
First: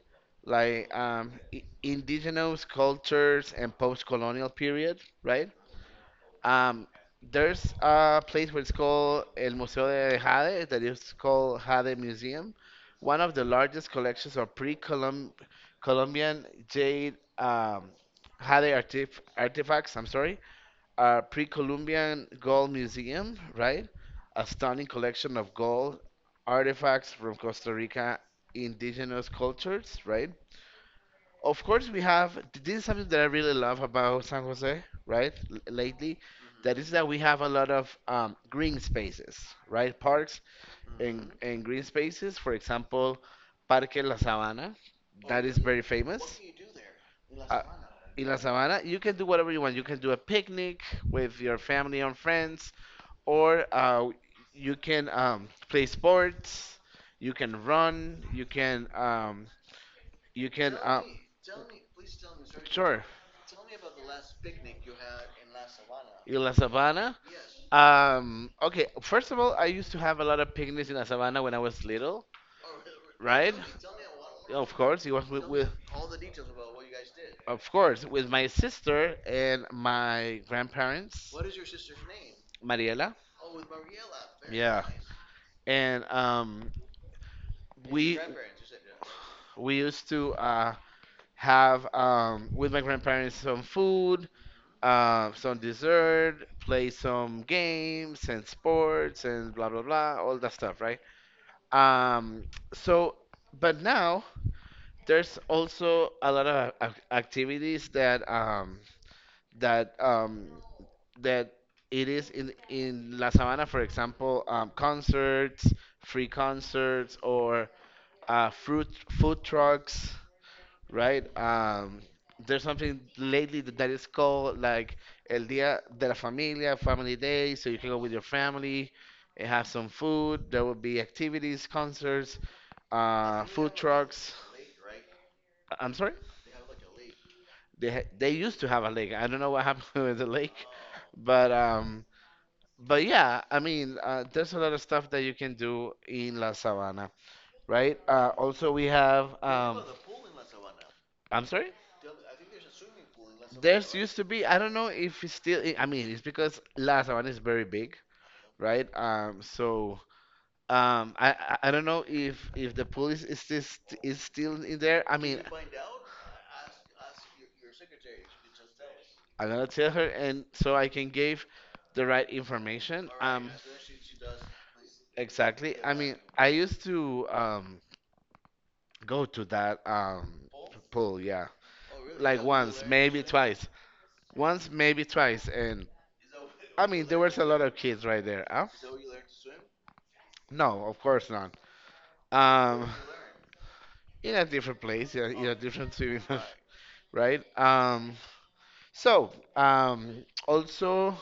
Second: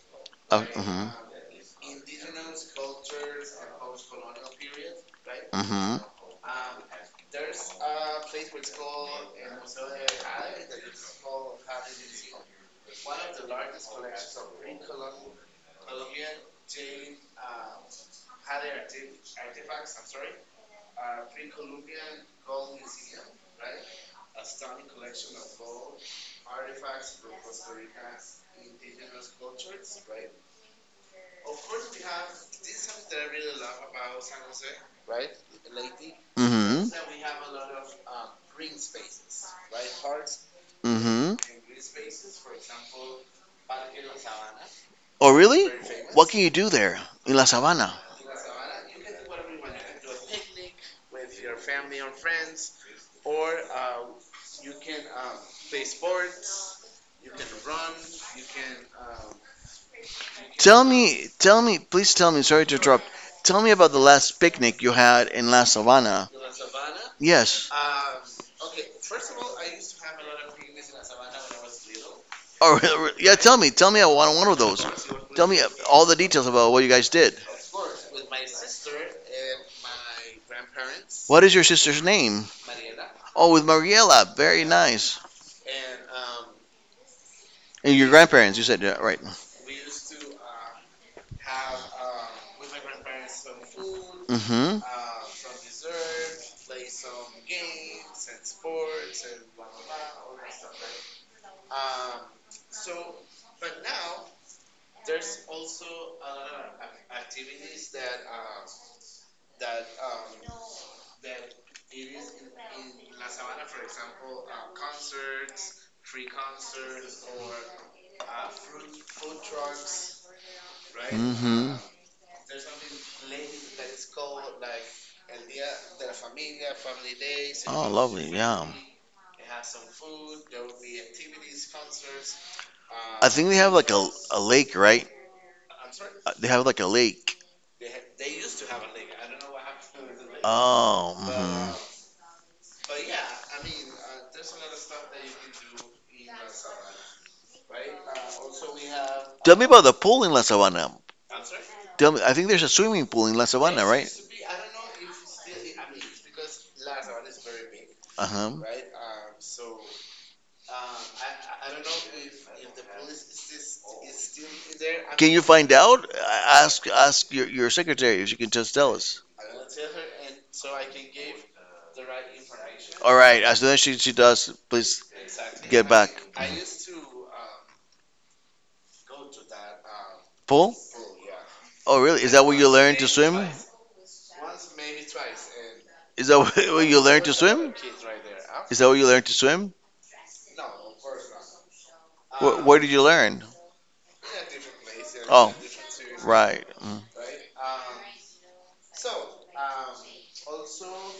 Like Mhm. Indigenous cultures and post-colonial period, right. Mm-hmm. Um, there's a place where it's called El Museo de Jade, that is called Jade Museum, one of the largest collections of pre-Columbian jade, Jade artifacts. I'm sorry, a pre-Columbian gold museum, right? A stunning collection of gold artifacts from Costa Rica indigenous cultures, right? Of course, we have this is something that I really love about San Jose, right? Lately, that Mm-hmm. is that we have a lot of green spaces, right? Parks and Mm-hmm. and green spaces. For example, Parque La Sabana, Oh, that is really? very What can famous, you do there in La uh, Sabana? in La verdad. Sabana, you can do whatever you want. You can do a picnic with your family and friends, or you can play sports. You can run. You can Tell me, please tell me. Sorry to Sure. interrupt. Tell me about the last picnic you had in La Sabana. In La Sabana, Yes. Okay. First of all, I used to have a lot of picnics in La Sabana when I was little, Or yeah, right? Tell me on one of Of those. course, it was Tell with, me with all the details about what you guys did. Of course, with my sister and my grandparents. What is your sister's name? Mariela. Oh, with Mariela. Very Yeah. nice. And um, And And your we grandparents, you said, yeah, right. we used to have with my grandparents some food, Mm-hmm. Some dessert, play some games and sports and blah blah blah, all that stuff, right? Um, so, but now there's also a lot of activities that um, that it is in La Sabana, for example, concerts, free concerts, or fruit food trucks, right? Mm-hmm. There's something lately that is called like El Dia de la Familia, Family Day, so you can Oh, go with your lovely. Yeah. family and have some food. There will be activities, concerts, I think they food have like a, trucks. a lake, right? I'm sorry. They have like a lake. They used to have a lake. I don't know what happened <laughs> with the lake, Oh. but Hmm. But yeah, I mean, there's a lot of stuff that you can do in La Sabana, right? Also, we have. Tell me about the pool in La Sabana. I'm sorry? Tell me, I think there's a swimming pool in La Sabana, There's right? used to be, I don't know if it's still, I mean, it's because La Sabana is very big, Uh huh. right? I don't know if the police is this is still in there. I Can mean, you find out? Ask your secretary if she can just tell us. I'm gonna tell her, and so I can give the right information. All right. As soon as she does, please Exactly. get I back. mean, I used to go to that Paul. pool, yeah. Oh, really? Is Like that what you once, learned to maybe swim? twice. Once, maybe twice, and Is that what I what <laughs> you mean there learned to was a lot of swim? kids right there, huh? Is that what you learned to swim? No, of course not. Where Um did you learn? in a different place, yeah, in a Oh, different swimming pool, right. <laughs> right. Right? Um Also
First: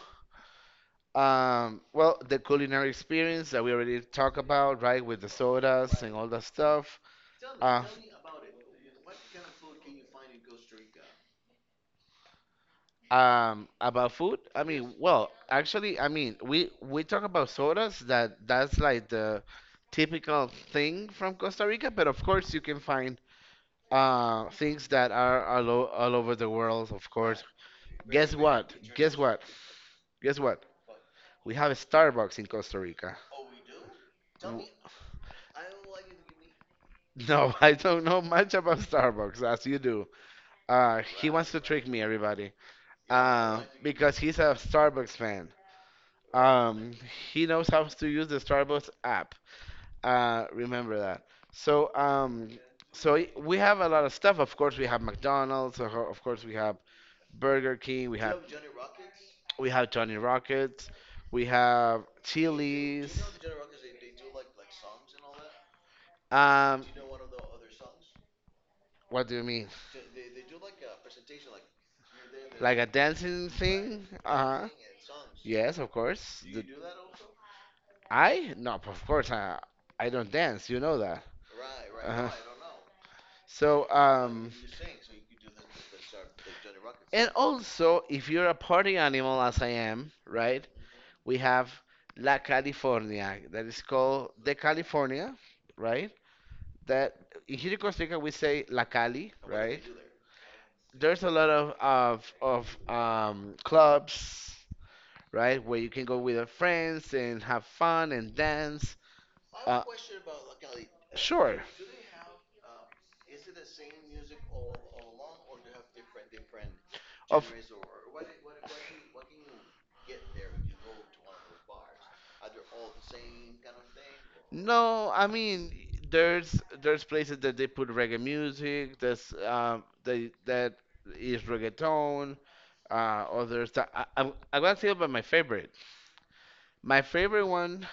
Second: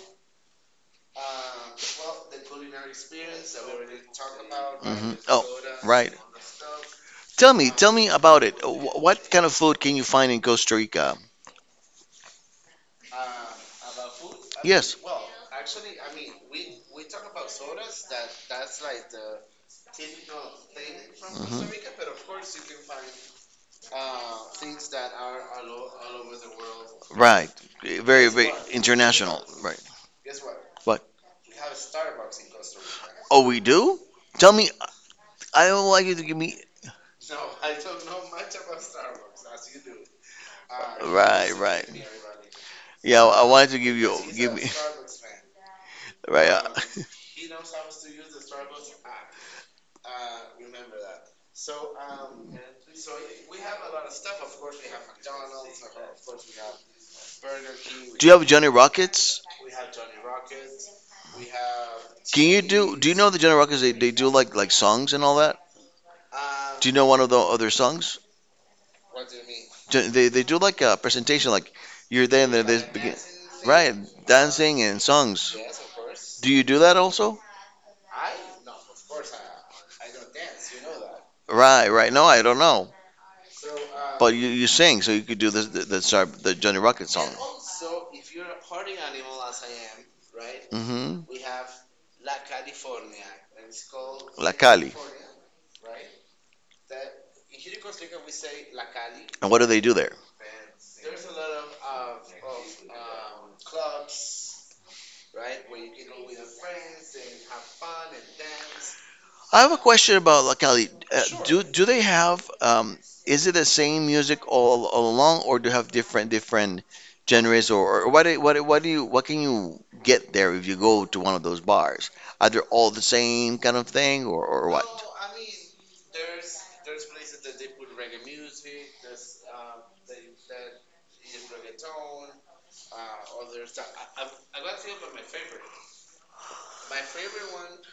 well the culinary experience that we already talked about, Mm. right, Hmm. with the Oh, sodas right. and all that stuff. Uh Tell me about it. What kind of food can you find in Costa Rica? About food, I mean, Yes. well, actually, I mean, we talk about sodas that that's like the typical thing from Costa Rica, Hmm. but of course you can find things that are all, all over the world, of course. Right. Very, Guess very what? Guess what? international. Right. Guess what? What? We have a Starbucks in Costa Rica. Oh, we do? Tell W- me. I don't want you to give me. No, <laughs> I don't know much about Starbucks as you do. He wants Right, to trick me, right. everybody. Yeah, I wanted to give Because you. he's a Give me. Starbucks <laughs> fan. Right. Um, he knows how to use the Starbucks app. Remember that. So, um, we have a lot of stuff. Of course, we have McDonald's. Of course, we have Burger King. <laughs> Do you have Johnny Rockets? We have Johnny Rockets. We have Can you do? Do you Chili's. know the Johnny Rockets? They do like songs and all that. Um, Do you know one of the other songs? what do you mean? They do like a presentation, like you're there and then Like they a begin, dancing right, thing? Uh-huh. dancing and songs. Yes, of course. Do you do that also? I? No, of course I. I don't dance. You know that. Right, right. No, Uh-huh. I don't know. So, But you, um. you sing, so you could do this the Johnny Rocket song. And also, if you're a party animal, as I am, right, Mm-hmm. we have La California, that is called La the Cali. California, right? That in here in Costa Rica we say La Cali, And what do they right? do there? There's a lot of clubs, right, where you can go with your friends and have fun and dance. I have a Uh, question about locality. Do sure, do they have, is it the same music all along, or do you have different of genres, or what can you get there if you go to one of those bars? Are they all the same kind of thing, or what? no, I mean there's places that they put reggae music. There's they that is reggaeton. Others that I, I'm gonna tell you about my favorite. My favorite one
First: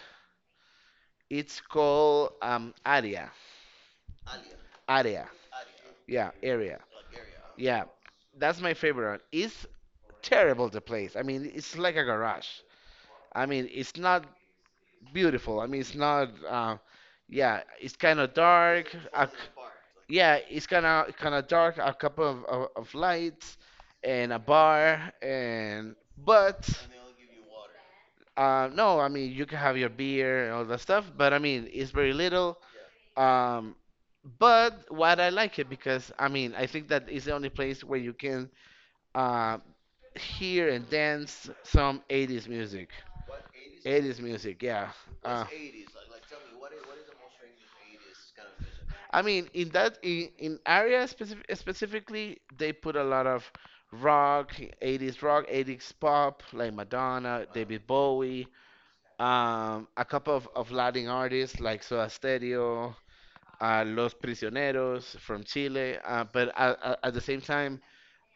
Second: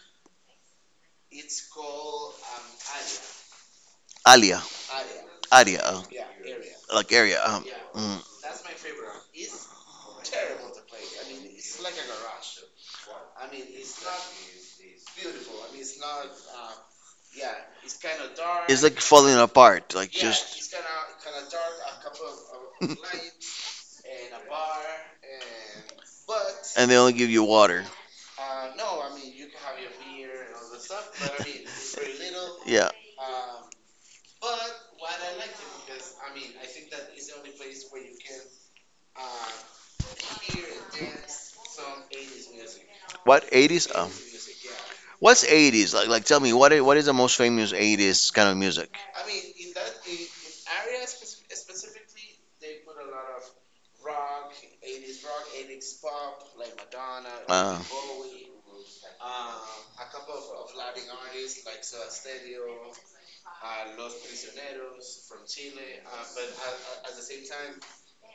it's called Aria. Alia, Aria. area, Yeah, area. like area. Yeah, Mm. that's my favorite one. It's terrible the place. I mean, it's like a garage. I mean, it's not beautiful. I mean, it's not. Yeah, it's kind of It's dark. like falling apart, like Yeah, just. it's <laughs> kind of dark, a couple of lights and a bar and but And they only give you water. <laughs> No, I mean you can have your beer and all that stuff, but I mean it's very little. Yeah. Um, but what I like it because I mean I think that is the only place where you can uh, hear and dance some 80s music. What 80s? 80s music, yeah. What's Uh, 80s? Like tell me what is the most famous 80s kind of music? I mean, in area specific, specifically, they put a lot of rock, 80s rock, 80s pop, like Madonna, Uh, David Bowie, a couple of Latin artists like Soda Stereo, Los Prisioneros from Chile. But At the same time,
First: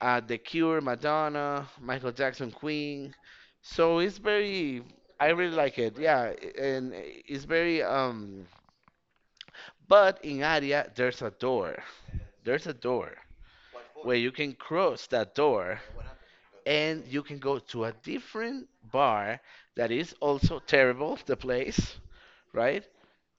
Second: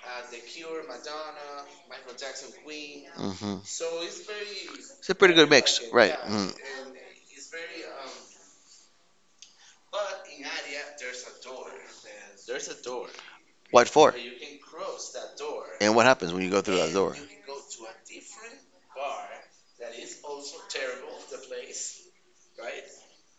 The Cure, Madonna, Michael Jackson, Queen. hmm. So it's very, It's a I pretty good really like mix, it. right? Yeah, Mm. and it's very But in area, there's a door. There's a door What for? where you can cross that door And what happens when you go through that and door? you can go to a different bar that is also terrible, the place, right?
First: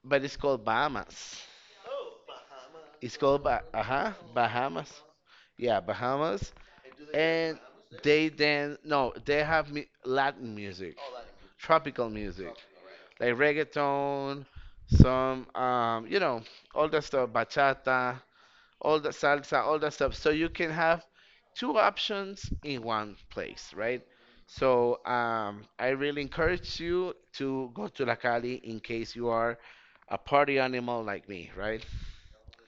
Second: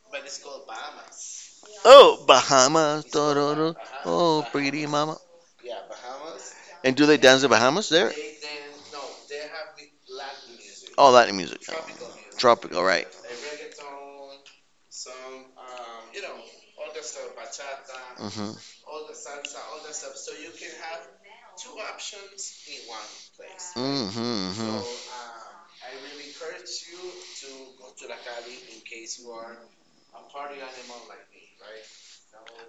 But it's called Bahamas. Oh, Bahamas, It's called ba- Tororo, uh-huh, oh, pretty Bahamas. mama. Yeah, Bahamas. And do they dance the And Bahamas there? they then No, they have Latin music, Oh, Latin music. tropical music, Tropical, right? like reggaeton, some you know, all that stuff, bachata, Mm-hmm. all the salsa, all the stuff. So you can have two options in one place, right? Mm-hmm. Mm-hmm. I really encourage you to go to La Cali in case you are a party animal like me, right?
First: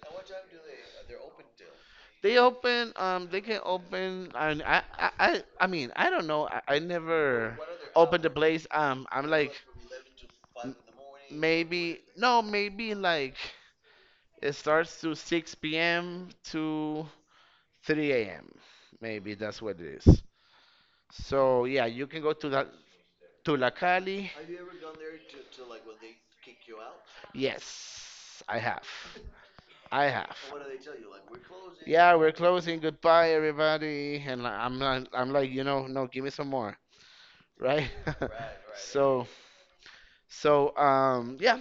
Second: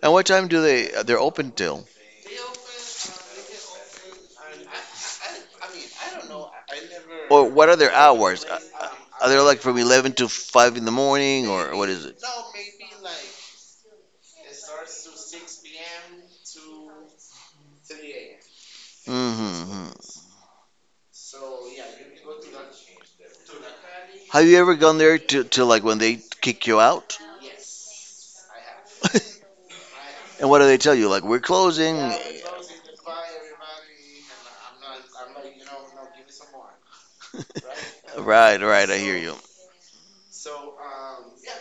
And what time do they're open till? They open, they can open, and I don't know. I Or, never, never what are their opened the hours? Place. Calculate. Are I'm they like, like from 11 to 5 m- in the morning or what maybe maybe, is it? no, maybe like it starts to 6 p.m. to 3 a.m. Maybe that's what Mm-hmm. it is. So yeah, you can go to that Tulacali. Have Are you you ever gone there to like when they kick you out? Yes, I have. <laughs> I have. And what do they tell you? Like we're closing. Yeah, we're closing. Goodbye, everybody. I'm like, you know, no, give me some more, <laughs> No, right? right? <laughs> Right, Right, right, I hear so So, you. Yeah.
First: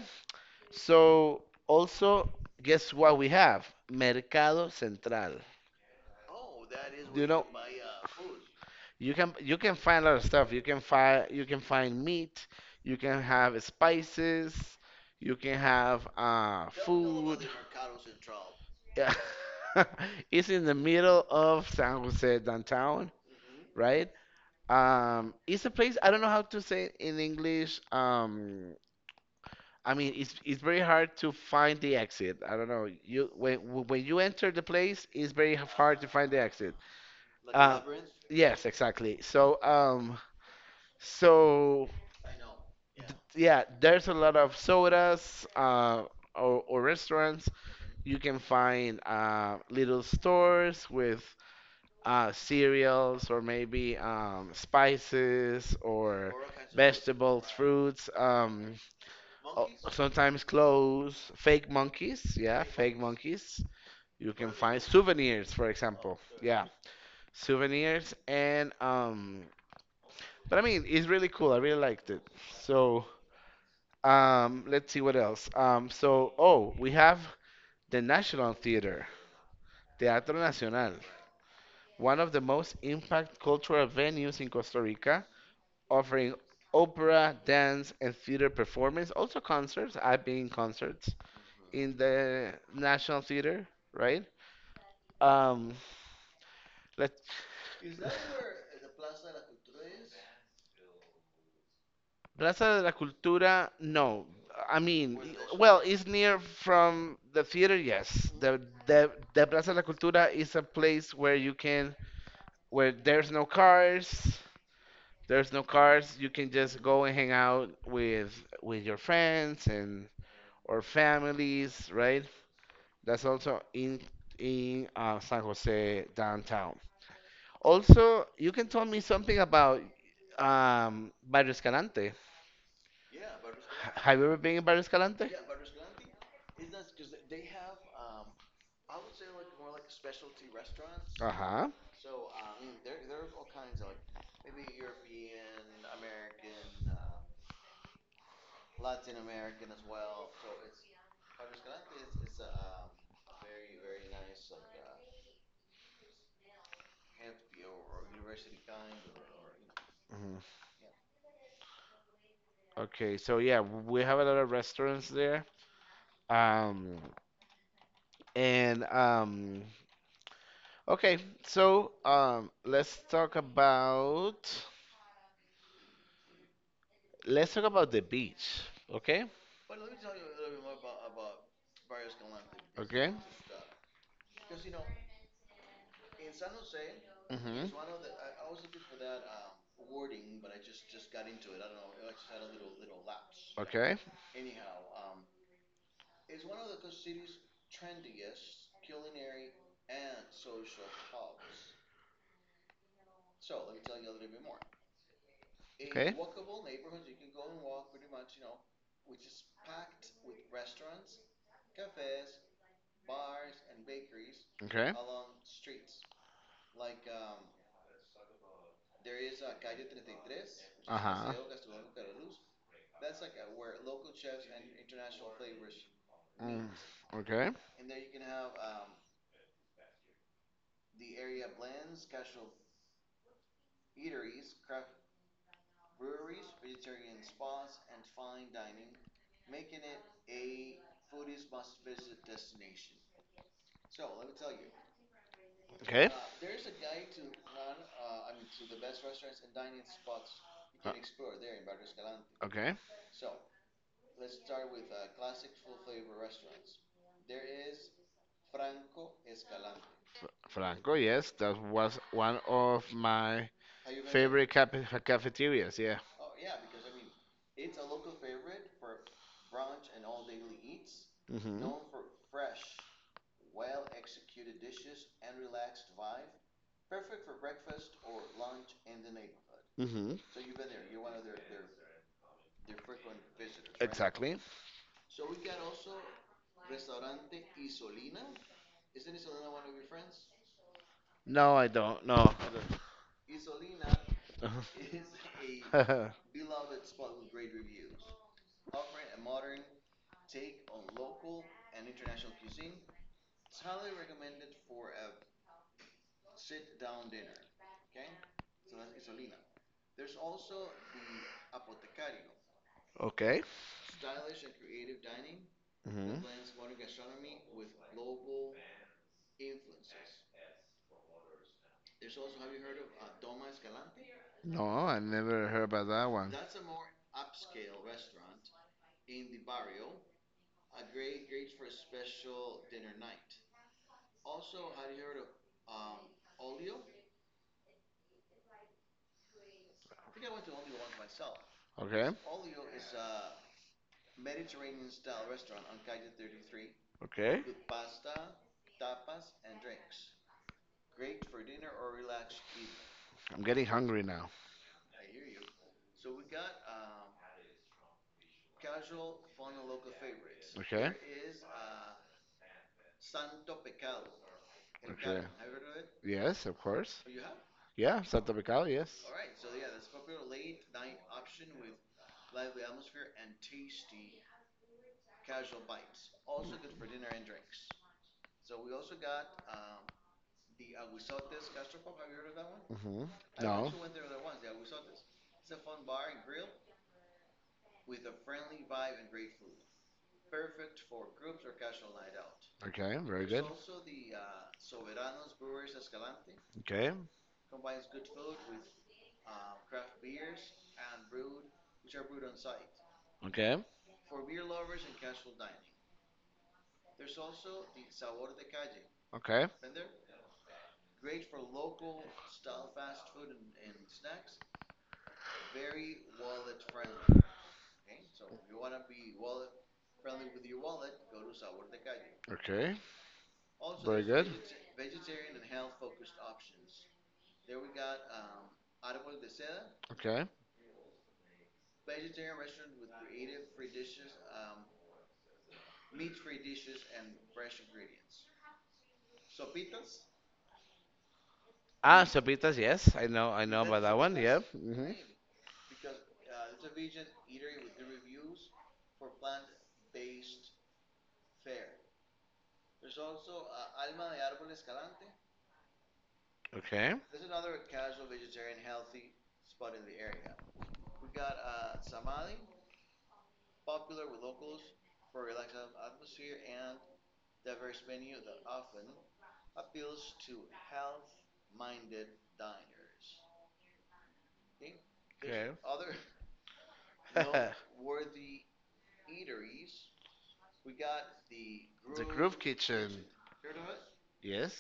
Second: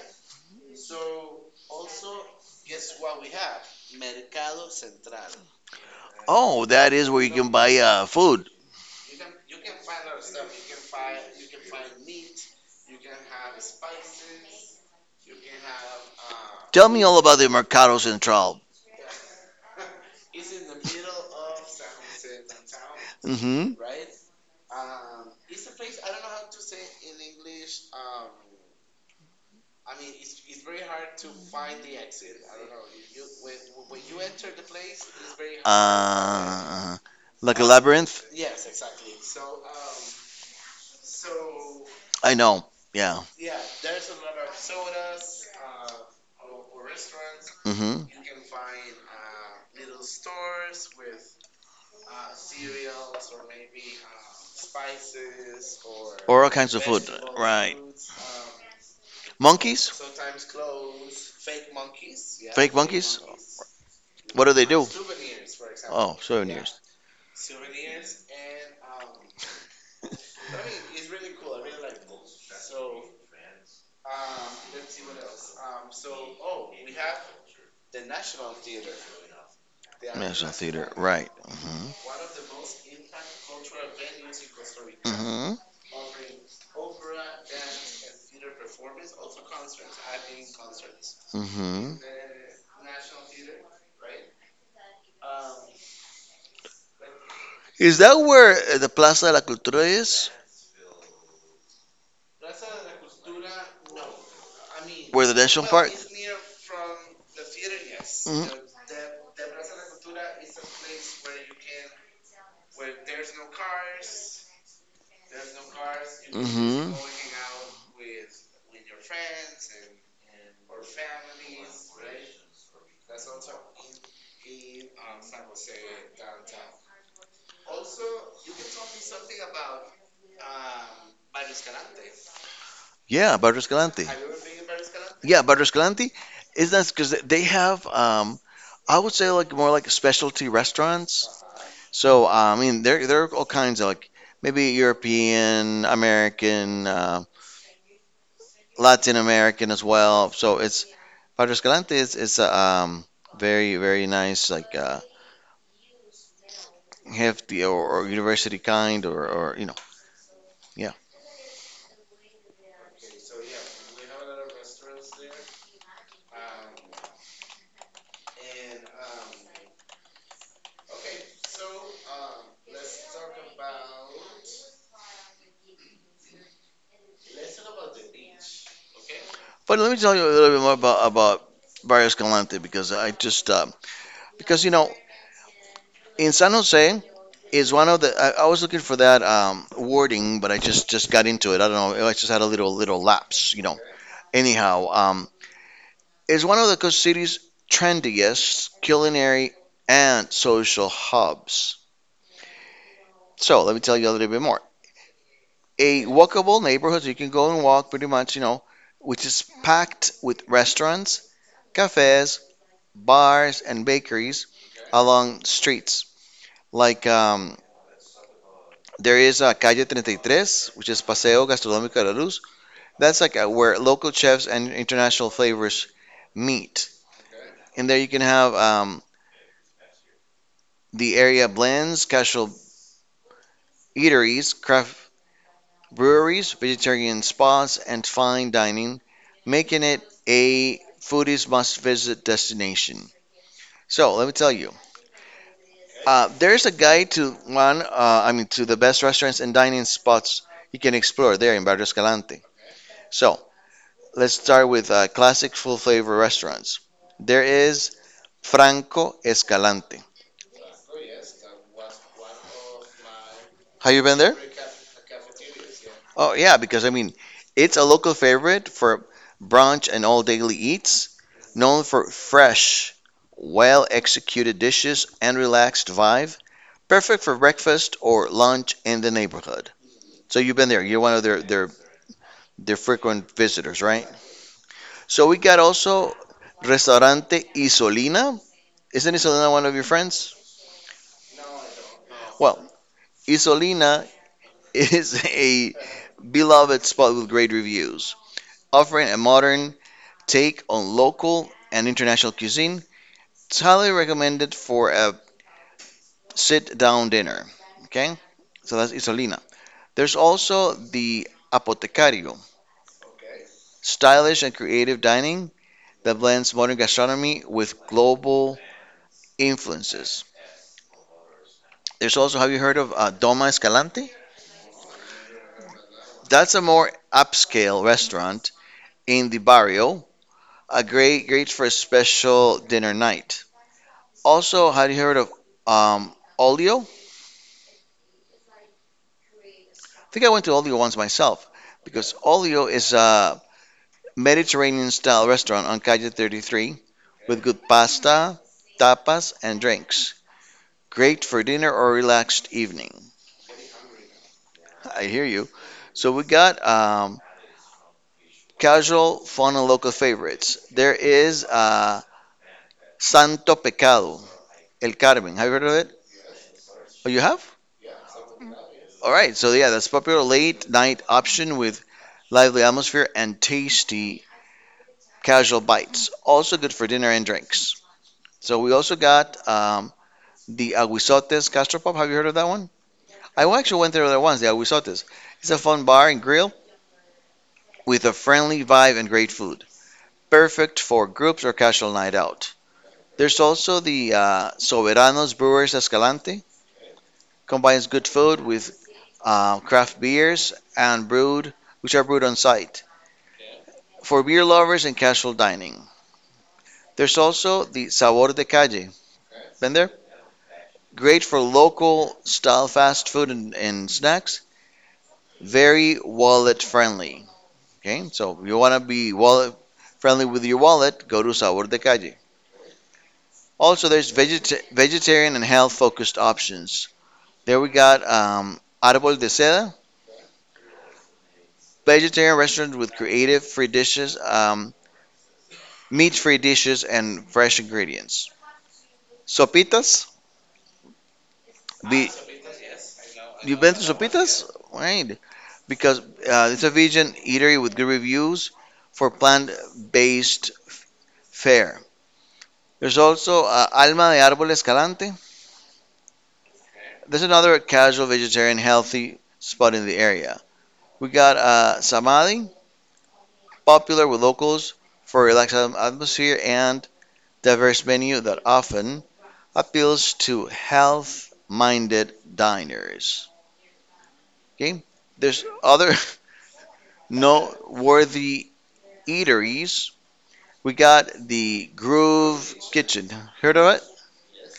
So also, guess what we have? Mercado Central. Oh, that is where You you know, can buy, food. you can find a lot of stuff. You can find meat. You can have spices. You can have Tell me all about food. the Mercado Central. Yeah. <laughs> It's in the middle of San Jose downtown, Mm-hmm. right? It's It's a place I don't know how to say it in English. I mean, it's very hard to find the exit. I don't know. You When you enter the place, it's very hard to find the exit. Uh, like a Uh, labyrinth? yes, exactly. So I know. Yeah. yeah, there's a lot of sodas, or restaurants. Hmm. You can find little stores with cereals or maybe spices or Or all kinds of food. vegetables, Right. fruits. O- Monkeys? Sometimes clothes, fake monkeys. Yeah, Fake fake monkeys? monkeys? Monkeys. You What What can do Where they find do? from? Souvenirs, for Oh, Oh, example. Yeah, souvenirs. souvenirs and But I mean, it's really cool. I really liked it. So, let's see what else. Oh, we have the National Theater, <laughs> Teatro National Theater. Nacional, Right. Hmm. one of the most impact cultural venues in Costa Rica, Hmm. offering opera, dance, and theater performance. Also concerts. I've been in concerts Hmm. in the National Theater, right? Um, let's Is that where, the Plaza de la Cultura is? Plaza de la Cultura, no. I mean, Where the national well, park? it's near from the theater, yes. Mhm. The Plaza de la Cultura is a place where you can, where there's no cars, you can just Mhm. go and hang out with your friends and or families, right? That's also in San Jose downtown. Also, you can tell me something about Barrio Escalante. Yeah, Barrio Escalante. Have you ever been in Barrio Escalante? Yeah, Barrio Escalante is nice because they have, I would say like more like specialty restaurants. Uh-huh. So, I mean, there are all kinds of like maybe European, American, Latin American as well. So it's Barrio Escalante is a, very very nice like, hefty or university kind, or you know, Mhm. yeah. Okay, so yeah, we have a lot of restaurants there. Um, and okay, let's talk about the beach. Okay? But let me tell you a little bit more about Barrio Escalante because I Okay. just, because you know in San Jose is Mhm. one of the I was looking for that, wording, but I just got into it, I don't know, I just had a little lapse, you know. Okay. Anyhow, is one of the coast city's trendiest culinary and social hubs, so let me tell you a little bit more. A Okay. walkable neighborhood, so you can go and walk pretty much, you know, which is packed with restaurants, cafes, bars, and bakeries Okay. along streets. Like, there is a Calle 33, which is Uh-huh. Paseo Gastronómico de la Luz. That's like, where local chefs and international flavors Mm. meet. Okay. And there you can have, the area blends casual eateries, craft breweries, vegetarian spas, and fine dining, making it a foodies must visit destination. So let me tell you, Okay. There's a guide to one, I mean, to the best restaurants and dining spots you can explore there in Barrio Escalante. Okay. So let's start with, classic full flavor restaurants. There is Franco Escalante. Franco, yes, that was one of my Have you been there? favorite cafeterias. Yeah. Oh yeah, because I mean, it's a local favorite for brunch and all daily eats, Hmm. known for fresh, well-executed dishes and relaxed vibe, perfect for breakfast or lunch in the neighborhood. Hmm. So you've been there. You're one of their frequent visitors, right? Exactly. So we got also Restaurante Isolina. Isn't Isolina one of your friends? No, I don't. No. Well, Isolina I is <laughs> a don't. beloved spot with great reviews, offering a modern take on local and international cuisine. It's highly recommended for a sit-down dinner. Okay, so that's Isolina. There's also the Apotecario, <laughs> Okay. stylish and creative dining that Hmm. blends modern gastronomy with global influences. There's also, have you heard of, Doma Escalante? No, I never heard about that one. That's a more upscale restaurant in the barrio, a great for a special dinner night. Also, have you heard of, um, Olio? I think I went to Olio once myself Okay. because Olio is a Mediterranean style restaurant on Calle 33 with Okay. good pasta, tapas, and drinks. Great for dinner or relaxed evening. I'm getting hungry now. I hear you. So we got, casual, fun, and local favorites. There Okay. is, Santo Pecado, El Okay. Carmen. Have you heard of it? Yes, of course. Oh, you have? Yeah, Santa Pical, yes. All right. So yeah, that's popular late night option with lively atmosphere and tasty casual bites. Also good for dinner and drinks. So we also got, the Aguizotes Gastropub. Have you heard of that one? Hmm. I No. actually went there once, the Aguizotes. It's a fun bar and grill with a friendly vibe and great food. Perfect for groups or casual night out. Okay, very There's good. also the, Soberanos Brewers Escalante. Okay. Combines good food with, craft beers and brewed, which are brewed on site. Okay. For beer lovers and casual dining. There's also the Sabor de Calle. Okay. Been there? Great for local style fast food and snacks, very wallet friendly. Okay, so if you want to be wallet friendly with your wallet, go to Sabor de Calle. Okay. Also, Very there's good. Vegetarian and health focused options. There we got, Árbol de Seda, Okay. vegetarian restaurant with creative free dishes, meat free dishes, and fresh ingredients. Sopitas, ah, Ah, sopitas. Sopitas, yes. Yes, I I know, know. I I you've know, know been about to that one. Sopitas? Yep. Mhm. Right. Because, it's a vegan eatery with good reviews for plant based fare. There's also, Alma de Árbol Escalante. Okay. There's another casual vegetarian healthy spot in the area. We got, Samadhi, popular with locals for a relaxed atmosphere and diverse menu that often appeals to health-minded diners. Okay. There's Okay. other <laughs> <laughs> noteworthy eateries. We got the The Groove Groove Kitchen. Kitchen. Heard of it? Yes.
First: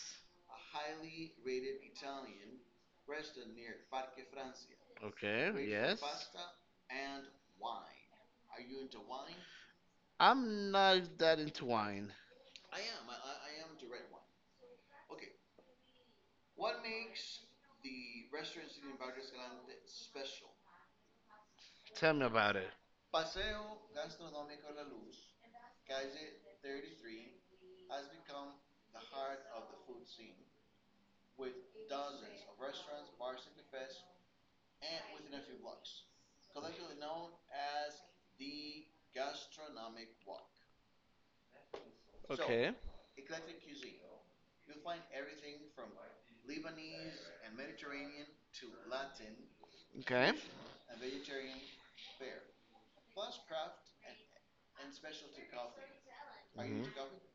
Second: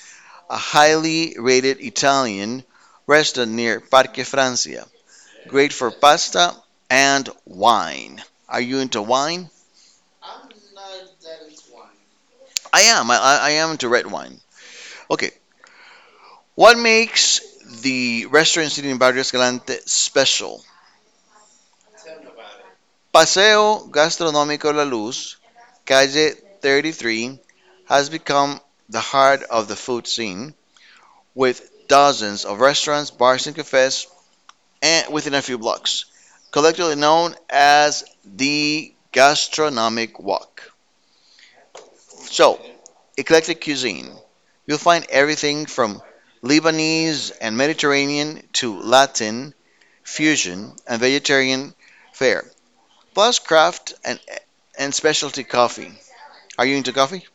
A highly rated Italian restaurant near Parque Francia. Okay. Great for Yes. pasta and wine. Are you into wine? I'm not that into wine. I am. I am into red wine. Okay. What makes the restaurant sitting in Barrio Escalante special? Tell me about it. Paseo Gastronómico La Luz, Calle 33, has become the heart of the food scene with dozens of restaurants, bars, and cafes and within a few blocks, collectively known as the Gastronomic Walk. So, Okay. eclectic cuisine. You'll find everything from Lebanese and Mediterranean to Latin, Okay. fusion, and vegetarian fare, plus craft and specialty coffee. Are you Mhm. into coffee?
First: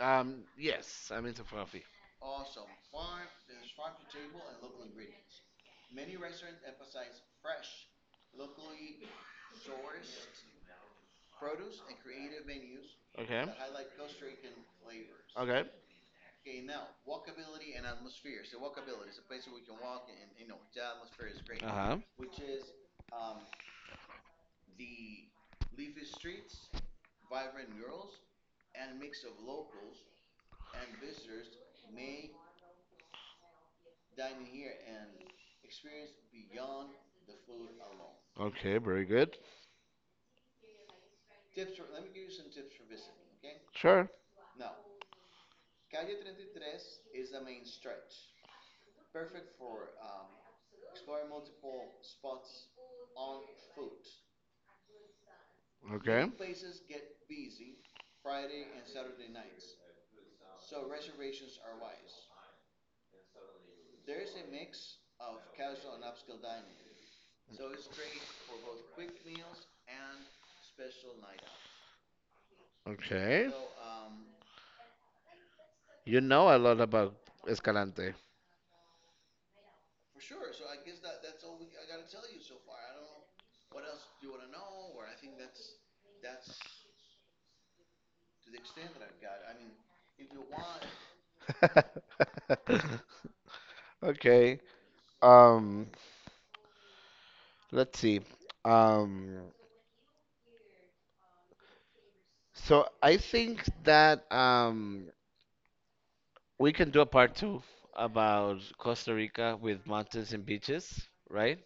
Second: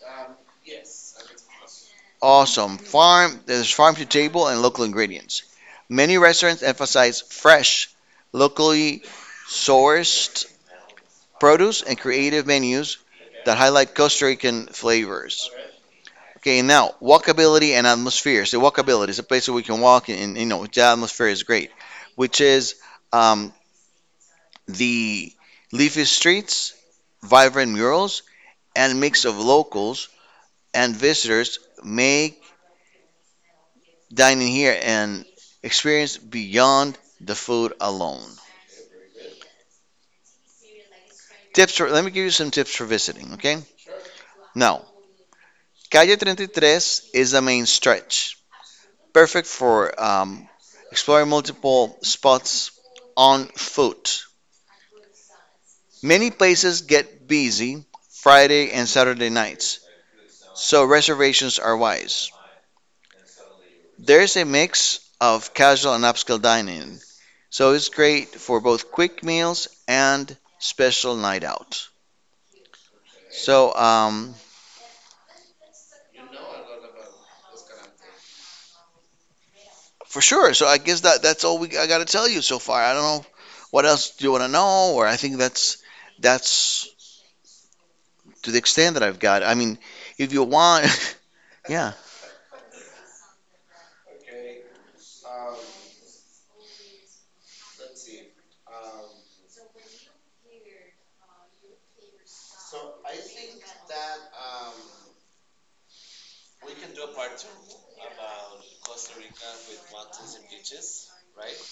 Yes, I'm into coffee. Awesome. Farm, there's farm to table and local ingredients. Many restaurants emphasize fresh, locally sourced produce and creative menus Okay. that highlight Costa Rican flavors. Okay. Okay, now walkability and atmosphere. So walkability is a place where we can walk, and you know the atmosphere is Uh great, huh. which is, um, the leafy streets, vibrant murals, and mix of locals and visitors make dining here an experience beyond the food alone. Okay. Very good. Tips for, let me give you some tips for visiting. Okay, Sure. now Calle 33 is the main stretch, perfect for, exploring multiple spots on foot. Okay. Many places get busy Friday and Saturday nights, so reservations are wise. There's a mix of casual and upscale dining, so it's great for both quick meals and special night out. Okay. So, You know a lot about Escalante. for sure. So I guess that's all we I got to tell you so far. I don't know what else do you want to know, or I think that's to the extent that I've got. I mean, if you want, <laughs> yeah. <laughs> Okay. Um, let's see. Um, I think that we can do a part two about Costa Rica with mountains and beaches, right?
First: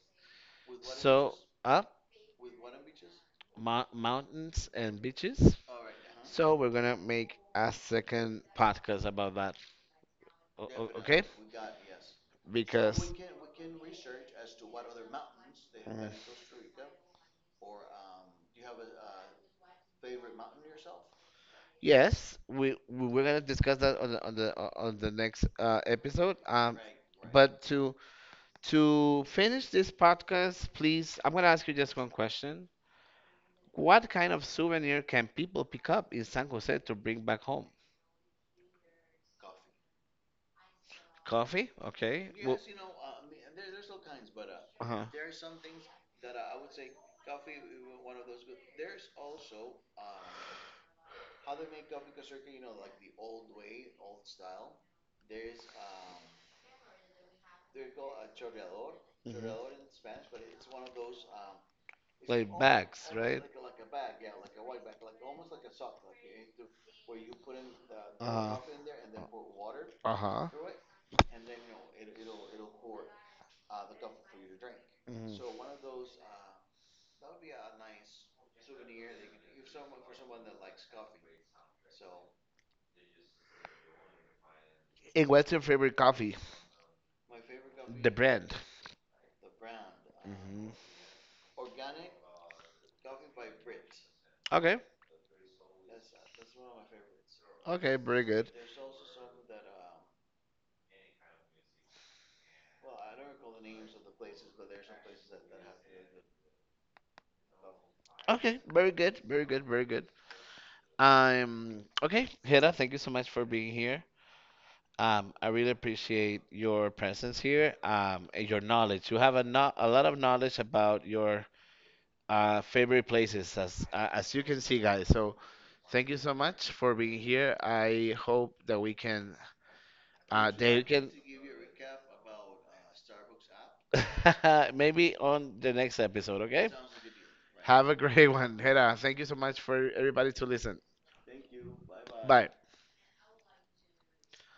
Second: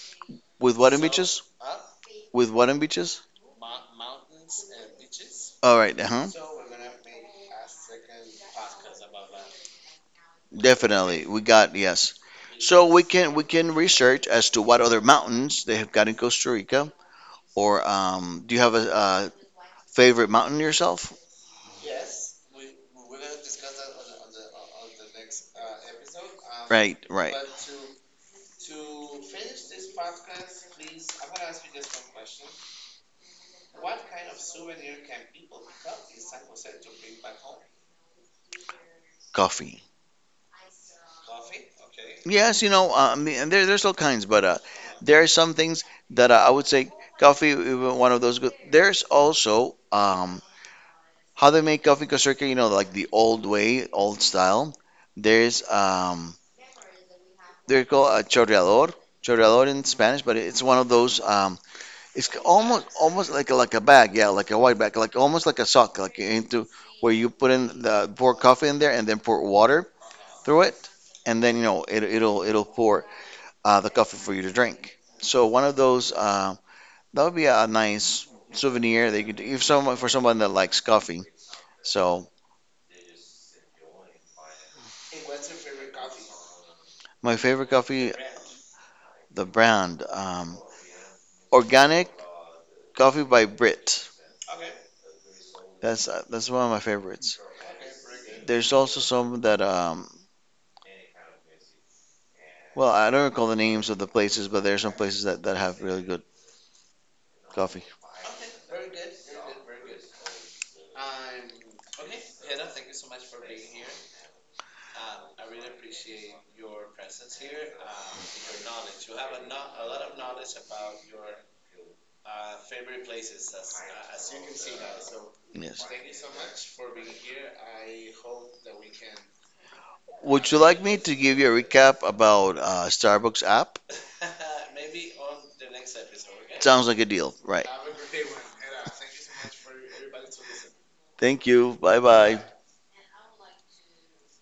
With what and So, beaches? up With what and beaches? Mountains and beaches. All right. Uh huh. So we're gonna make a second podcast about that. O- o- okay? Definitely, we got yes. So we Because can we can research as to what other mountains they have got Mm. in Costa Rica, or, do you have a favorite mountain yourself? Yes, we were gonna discuss that on the on the next episode. Right, right. But To finish this podcast, please, I'm gonna ask you just one question. What kind of souvenir can people pick up in San Jose to bring back home? Coffee. Coffee? Okay. Well, Yes, you know, I mean, and there's all kinds, but, uh-huh. there are some things that, I would say coffee, even one of those good. There's also, how they make coffee in Costa Rica, you know, like the old way, old style. There's, they're called a chorreador, chorreador in Spanish, but it's one of those. Mhm. It's Like almost bags, almost right? Like a bag, yeah, like a white bag, like almost like a sock, like into Like where you put in the Uh pour huh. coffee in there and then pour water Uh huh. through it, and then you know it, it'll pour, the coffee for you to drink. Mm. So one of those, that would be a nice souvenir that you could, if someone, for someone that likes coffee. So And what's your favorite coffee? The my favorite coffee, brand. the brand, Hmm. organic coffee by Brit. Okay. That's one of my favorites. Okay. Very good. There's also some that, well, I don't recall the names of the places, but there's some places that have really good coffee. Okay. Very good. Very good. Very good. Okay, Hera. Thank you so much for being here. I really appreciate your presence here. And your knowledge. You have a a lot of knowledge about your favorite places, as you can see, guys. So, Yes. thank you so much for being here. I hope that we can Would you like they me can to give you a recap about, Starbucks app? <laughs> maybe on the next episode. <laughs> Okay. Sounds like a deal, right? Have a great <laughs> one, Hera. Thank you so much for everybody to listen. Thank you. Bye bye. Bye.